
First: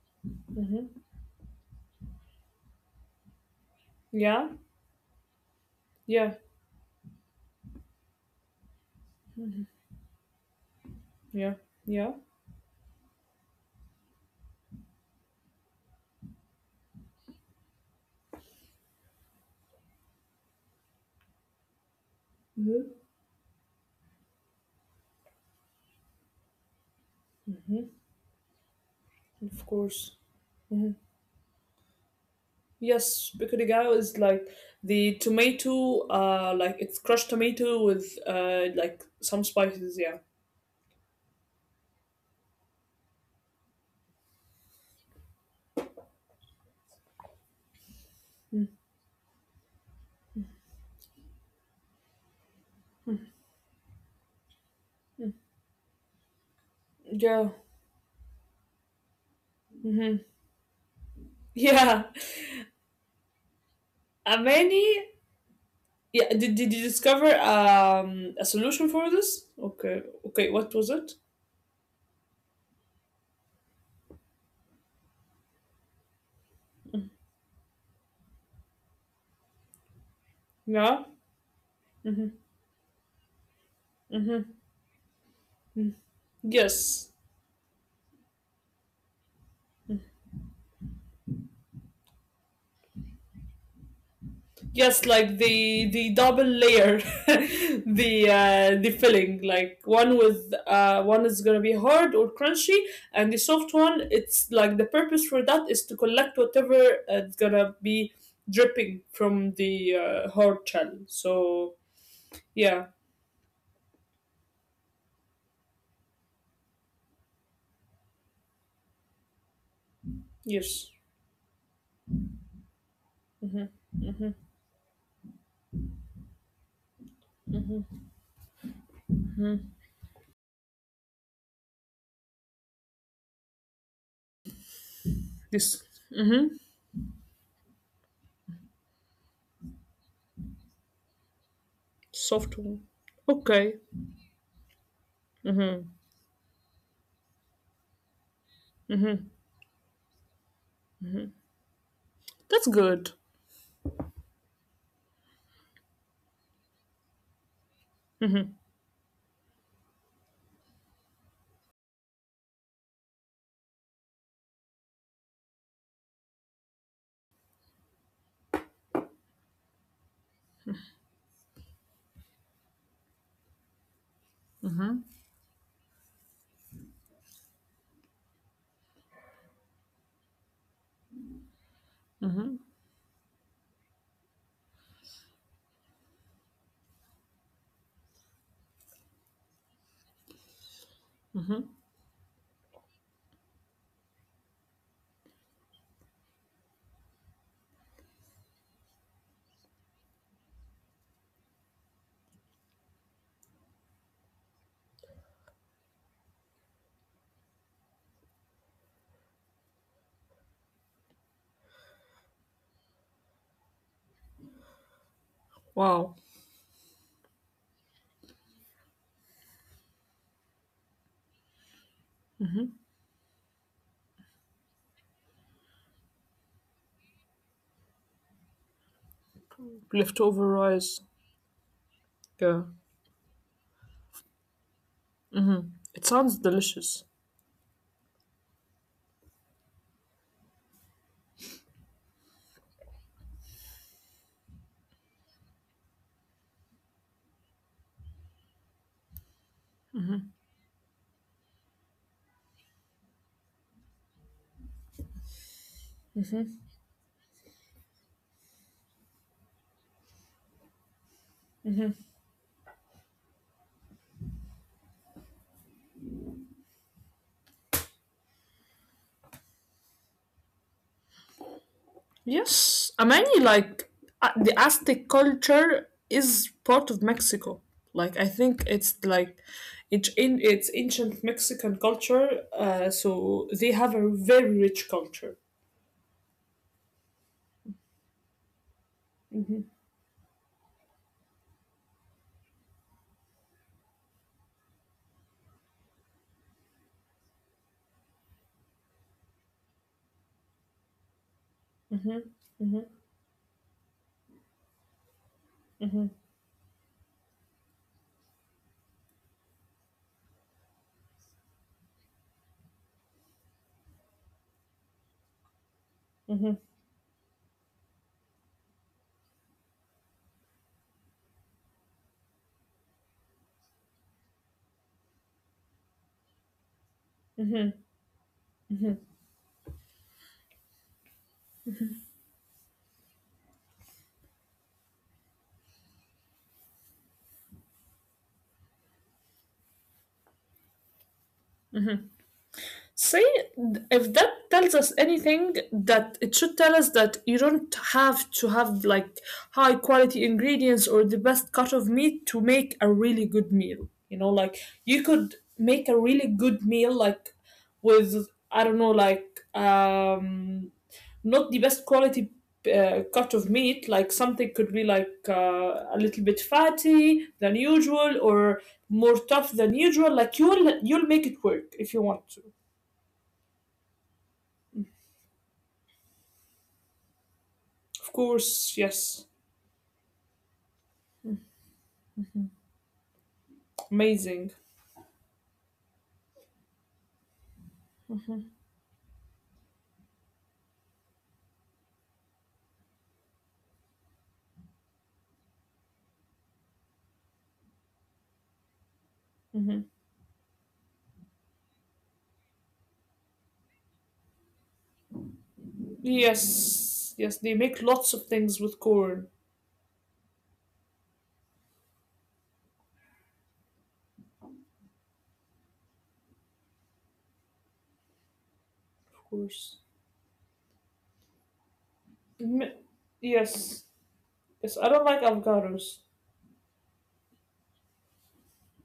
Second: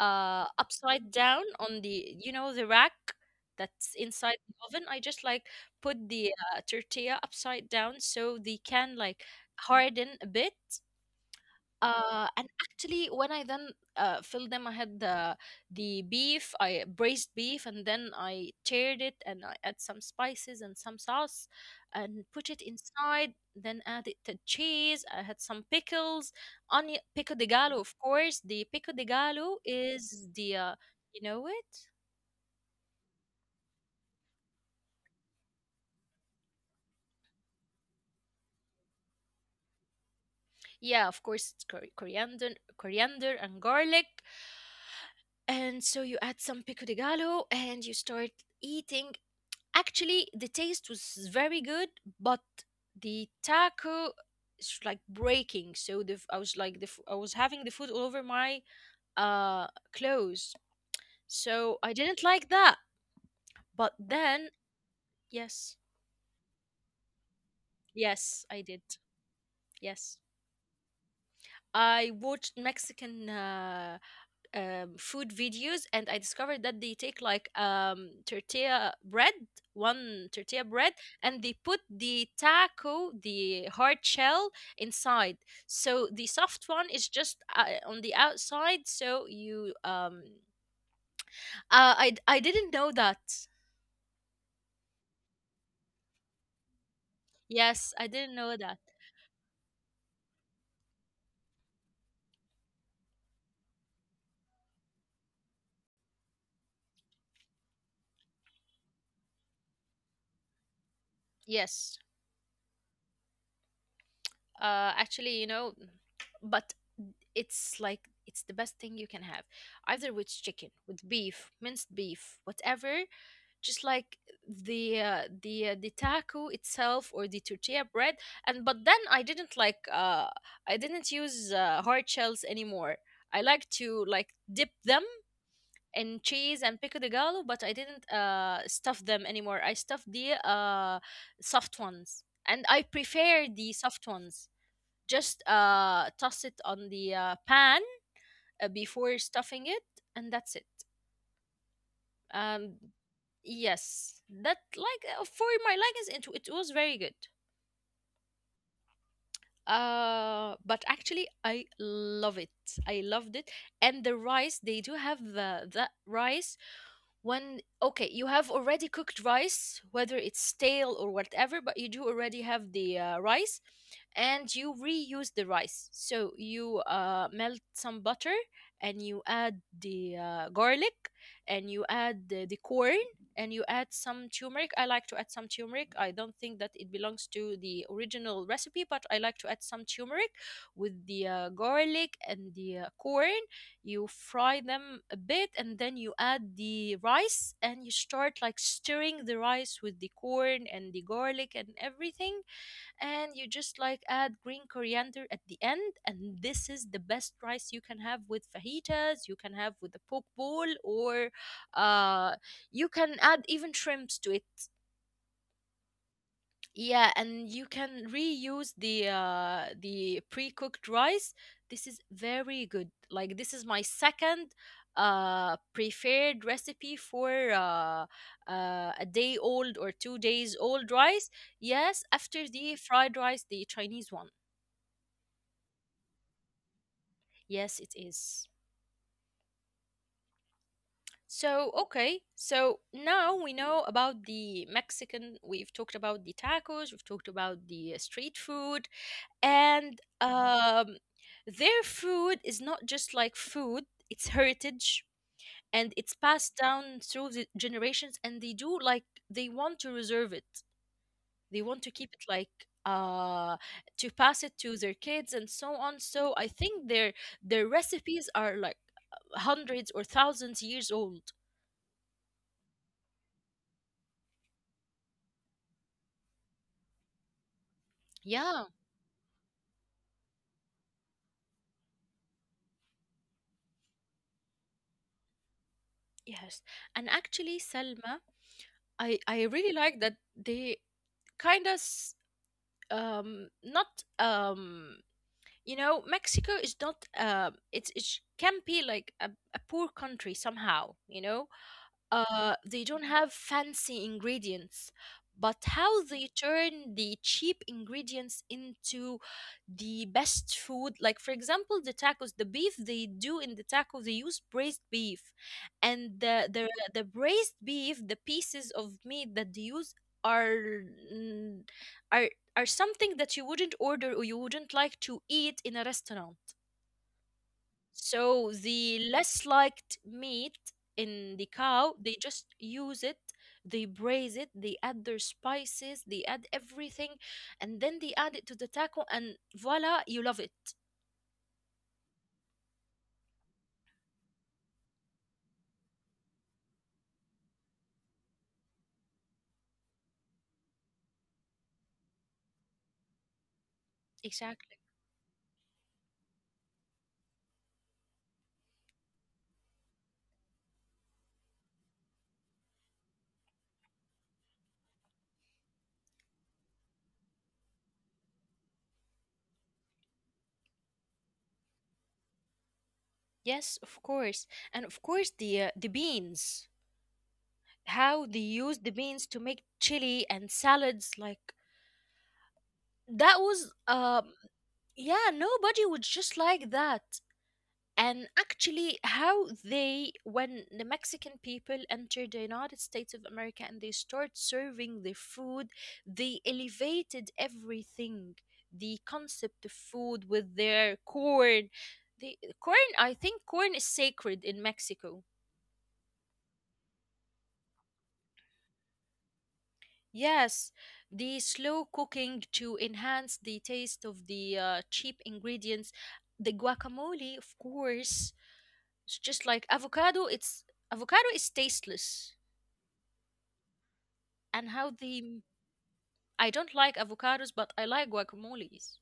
[SPEAKER 2] Mm-hmm.
[SPEAKER 1] upside down on the, you know, the rack that's inside
[SPEAKER 2] Yeah.
[SPEAKER 1] the oven. I just like put the
[SPEAKER 2] Yeah.
[SPEAKER 1] tortilla upside down so they can like harden a bit,
[SPEAKER 2] Yeah. Yeah.
[SPEAKER 1] and actually, when I then filled them, I had the beef, I braised beef, and then I teared it, and I add some spices and some sauce, and put it
[SPEAKER 2] Mm-hmm.
[SPEAKER 1] inside. Then added the cheese. I had some pickles, onion, pico de gallo, of course. The pico de gallo
[SPEAKER 2] Of course.
[SPEAKER 1] is the
[SPEAKER 2] Mm-hmm.
[SPEAKER 1] you know it?
[SPEAKER 2] Yes, picadillo is like the tomato, like it's crushed tomato with like some spices. Yeah,
[SPEAKER 1] Yeah, of course, it's coriander, coriander and garlic. And so you add some pico de gallo, and you start eating. Actually the taste was very good, but the taco is like breaking, so I was like I was
[SPEAKER 2] yeah,
[SPEAKER 1] having the food all over my uh
[SPEAKER 2] hmm
[SPEAKER 1] clothes,
[SPEAKER 2] (laughs)
[SPEAKER 1] so I
[SPEAKER 2] yeah.
[SPEAKER 1] didn't like that. But then
[SPEAKER 2] Many.
[SPEAKER 1] yes,
[SPEAKER 2] Yeah, did you discover
[SPEAKER 1] yes
[SPEAKER 2] a
[SPEAKER 1] I did,
[SPEAKER 2] solution for this? Okay,
[SPEAKER 1] yes.
[SPEAKER 2] okay. What was it?
[SPEAKER 1] I watched Mexican food videos, and I discovered that they take like tortilla bread, one tortilla bread,
[SPEAKER 2] Yeah.
[SPEAKER 1] and they put the
[SPEAKER 2] Mm-hmm.
[SPEAKER 1] taco, the hard
[SPEAKER 2] Mm-hmm.
[SPEAKER 1] shell, inside.
[SPEAKER 2] Mm-hmm.
[SPEAKER 1] So the soft one is
[SPEAKER 2] Yes.
[SPEAKER 1] just on the outside. So you, I didn't know that.
[SPEAKER 2] Yes, like the double layer, (laughs)
[SPEAKER 1] Yes, I didn't know that.
[SPEAKER 2] the filling. Like one with one is gonna be hard or crunchy, and the soft one. It's like the purpose for that is to collect whatever it's gonna be dripping from the hard shell. So
[SPEAKER 1] Yes,
[SPEAKER 2] yeah,
[SPEAKER 1] actually, you know, but it's like it's the best thing you can have, either with chicken,
[SPEAKER 2] yes,
[SPEAKER 1] with beef, minced beef, whatever.
[SPEAKER 2] hmm
[SPEAKER 1] Just like
[SPEAKER 2] hmm
[SPEAKER 1] the taco itself or the tortilla bread. And but then I didn't like I didn't use hard shells anymore. I like to like dip them
[SPEAKER 2] this
[SPEAKER 1] in cheese
[SPEAKER 2] hmm
[SPEAKER 1] and pico de gallo, but I didn't stuff them anymore. I stuffed the soft ones, and
[SPEAKER 2] soft
[SPEAKER 1] I
[SPEAKER 2] one.
[SPEAKER 1] prefer the
[SPEAKER 2] Okay,
[SPEAKER 1] soft ones. Just
[SPEAKER 2] hmm
[SPEAKER 1] toss it on the pan, before
[SPEAKER 2] hmm
[SPEAKER 1] stuffing it, and that's it. um,
[SPEAKER 2] that's good.
[SPEAKER 1] yes, that like for my leggings, it was very good. But actually, I love it. I loved it, and the rice they do have, the that rice, when okay you have already cooked rice whether it's stale or whatever, but you do already have the rice, and you reuse the rice. So you melt some butter, and you add the garlic, and you add the
[SPEAKER 2] Hmm.
[SPEAKER 1] corn, and you add some turmeric. I like to add some turmeric. I don't think that it belongs to the original recipe, but I like to add some turmeric with the garlic and the corn. You fry them a bit, and then you add the rice and you start like stirring the rice with the corn and the garlic and everything, and you just like add green coriander at the end. And this is the best rice you can have with fajitas, you can have with a poke bowl, or uh, you can add even shrimps to it.
[SPEAKER 2] Wow,
[SPEAKER 1] Yeah, and you can reuse the pre-cooked rice. This is very good. Like this is my second preferred recipe for a day old or 2 days
[SPEAKER 2] leftover
[SPEAKER 1] old
[SPEAKER 2] rice.
[SPEAKER 1] rice. Yes, after the
[SPEAKER 2] Yeah,
[SPEAKER 1] fried rice, the Chinese one.
[SPEAKER 2] it sounds delicious.
[SPEAKER 1] Yes, it is. So, okay, so now we know about the Mexican, we've talked about the tacos, we've talked about the street food, and their food is not just like food, it's heritage, and it's passed down through the generations, and they do like they want to reserve it. They want to keep it like uh to pass it to their kids and so on. So I think their recipes are like hundreds or thousands years old.
[SPEAKER 2] Yes, I mean, like the Aztec culture is part of Mexico. Like I
[SPEAKER 1] Yeah.
[SPEAKER 2] think it's like it's in it's ancient Mexican culture. So they have a very rich culture.
[SPEAKER 1] Yes. And actually, Selma, I really like that they kind of not um you know, Mexico is not it's it can be like a poor country somehow, you know. They don't have fancy ingredients, but how they turn the cheap ingredients into the best food. Like for example the tacos, the beef they do in the taco, they use braised beef. And the braised beef, the pieces of meat that they use are mm, are are something that you wouldn't order or you wouldn't like to eat in a restaurant. So the less liked meat in the cow, they just use it, they braise it, they add their spices, they add everything, and then they add it to the taco, and voila, you love it.
[SPEAKER 2] Say if that tells us anything, that it should tell us that you don't have to have like high quality ingredients or the best cut of meat to make a really good meal. You know, like
[SPEAKER 1] Exactly.
[SPEAKER 2] you could make a really good meal like with I don't know like um not the best quality cut of meat like something could be like a little bit fatty than usual or more tough than usual like you'll make it work if you want to.
[SPEAKER 1] Yes, of course. And of course, the beans. How
[SPEAKER 2] Of
[SPEAKER 1] they use
[SPEAKER 2] course,
[SPEAKER 1] the beans to
[SPEAKER 2] yes.
[SPEAKER 1] make chili and salads, like that was
[SPEAKER 2] Amazing.
[SPEAKER 1] yeah, nobody would just like that. And actually, how they, when the Mexican people entered the United States of America and they start serving their food, they elevated everything. The concept of
[SPEAKER 2] Hmm.
[SPEAKER 1] food with their corn. The corn, I think corn is sacred in Mexico.
[SPEAKER 2] Yes, yes, they make lots of things with corn,
[SPEAKER 1] Yes. The slow cooking to enhance the taste of the cheap ingredients. The guacamole, of course. It's
[SPEAKER 2] of
[SPEAKER 1] just like
[SPEAKER 2] course.
[SPEAKER 1] avocado, it's avocado is tasteless.
[SPEAKER 2] M- yes,
[SPEAKER 1] And how
[SPEAKER 2] yes, I
[SPEAKER 1] they
[SPEAKER 2] don't like avocados.
[SPEAKER 1] I don't like avocados, but I like guacamoles.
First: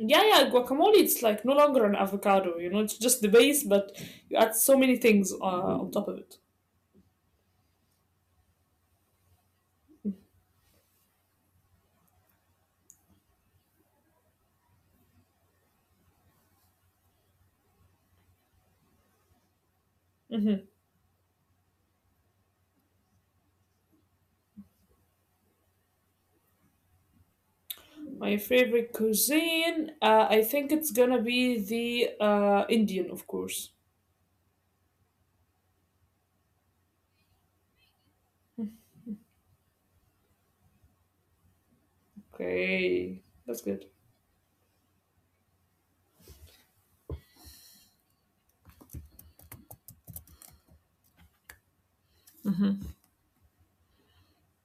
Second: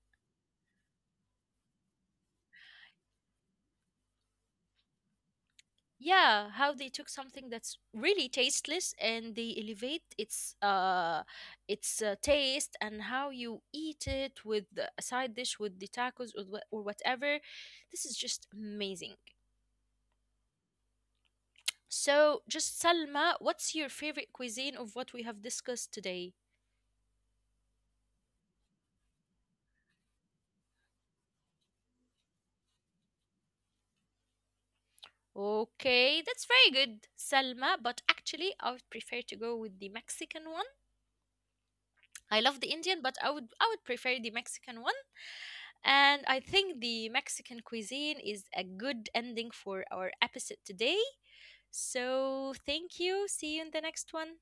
[SPEAKER 2] Yeah, yeah, guacamole, it's like no longer an avocado, you know, it's just the base, but you add so many things on top of it.
[SPEAKER 1] Yeah, how they took something that's really tasteless and they elevate its taste, and how you eat it with a side dish with the tacos or or whatever. This is just amazing.
[SPEAKER 2] Hmm.
[SPEAKER 1] So, just Salma, what's your favorite cuisine of what we have discussed today?
[SPEAKER 2] My favorite cuisine, I think it's gonna be the Indian, of course.
[SPEAKER 1] Okay, that's very good, Salma, but actually I would prefer to go with the Mexican one. I love the
[SPEAKER 2] Okay,
[SPEAKER 1] Indian, but
[SPEAKER 2] that's good.
[SPEAKER 1] I would prefer the Mexican one. And I think the Mexican cuisine is a good ending for our episode today. So thank you. See you in the next one.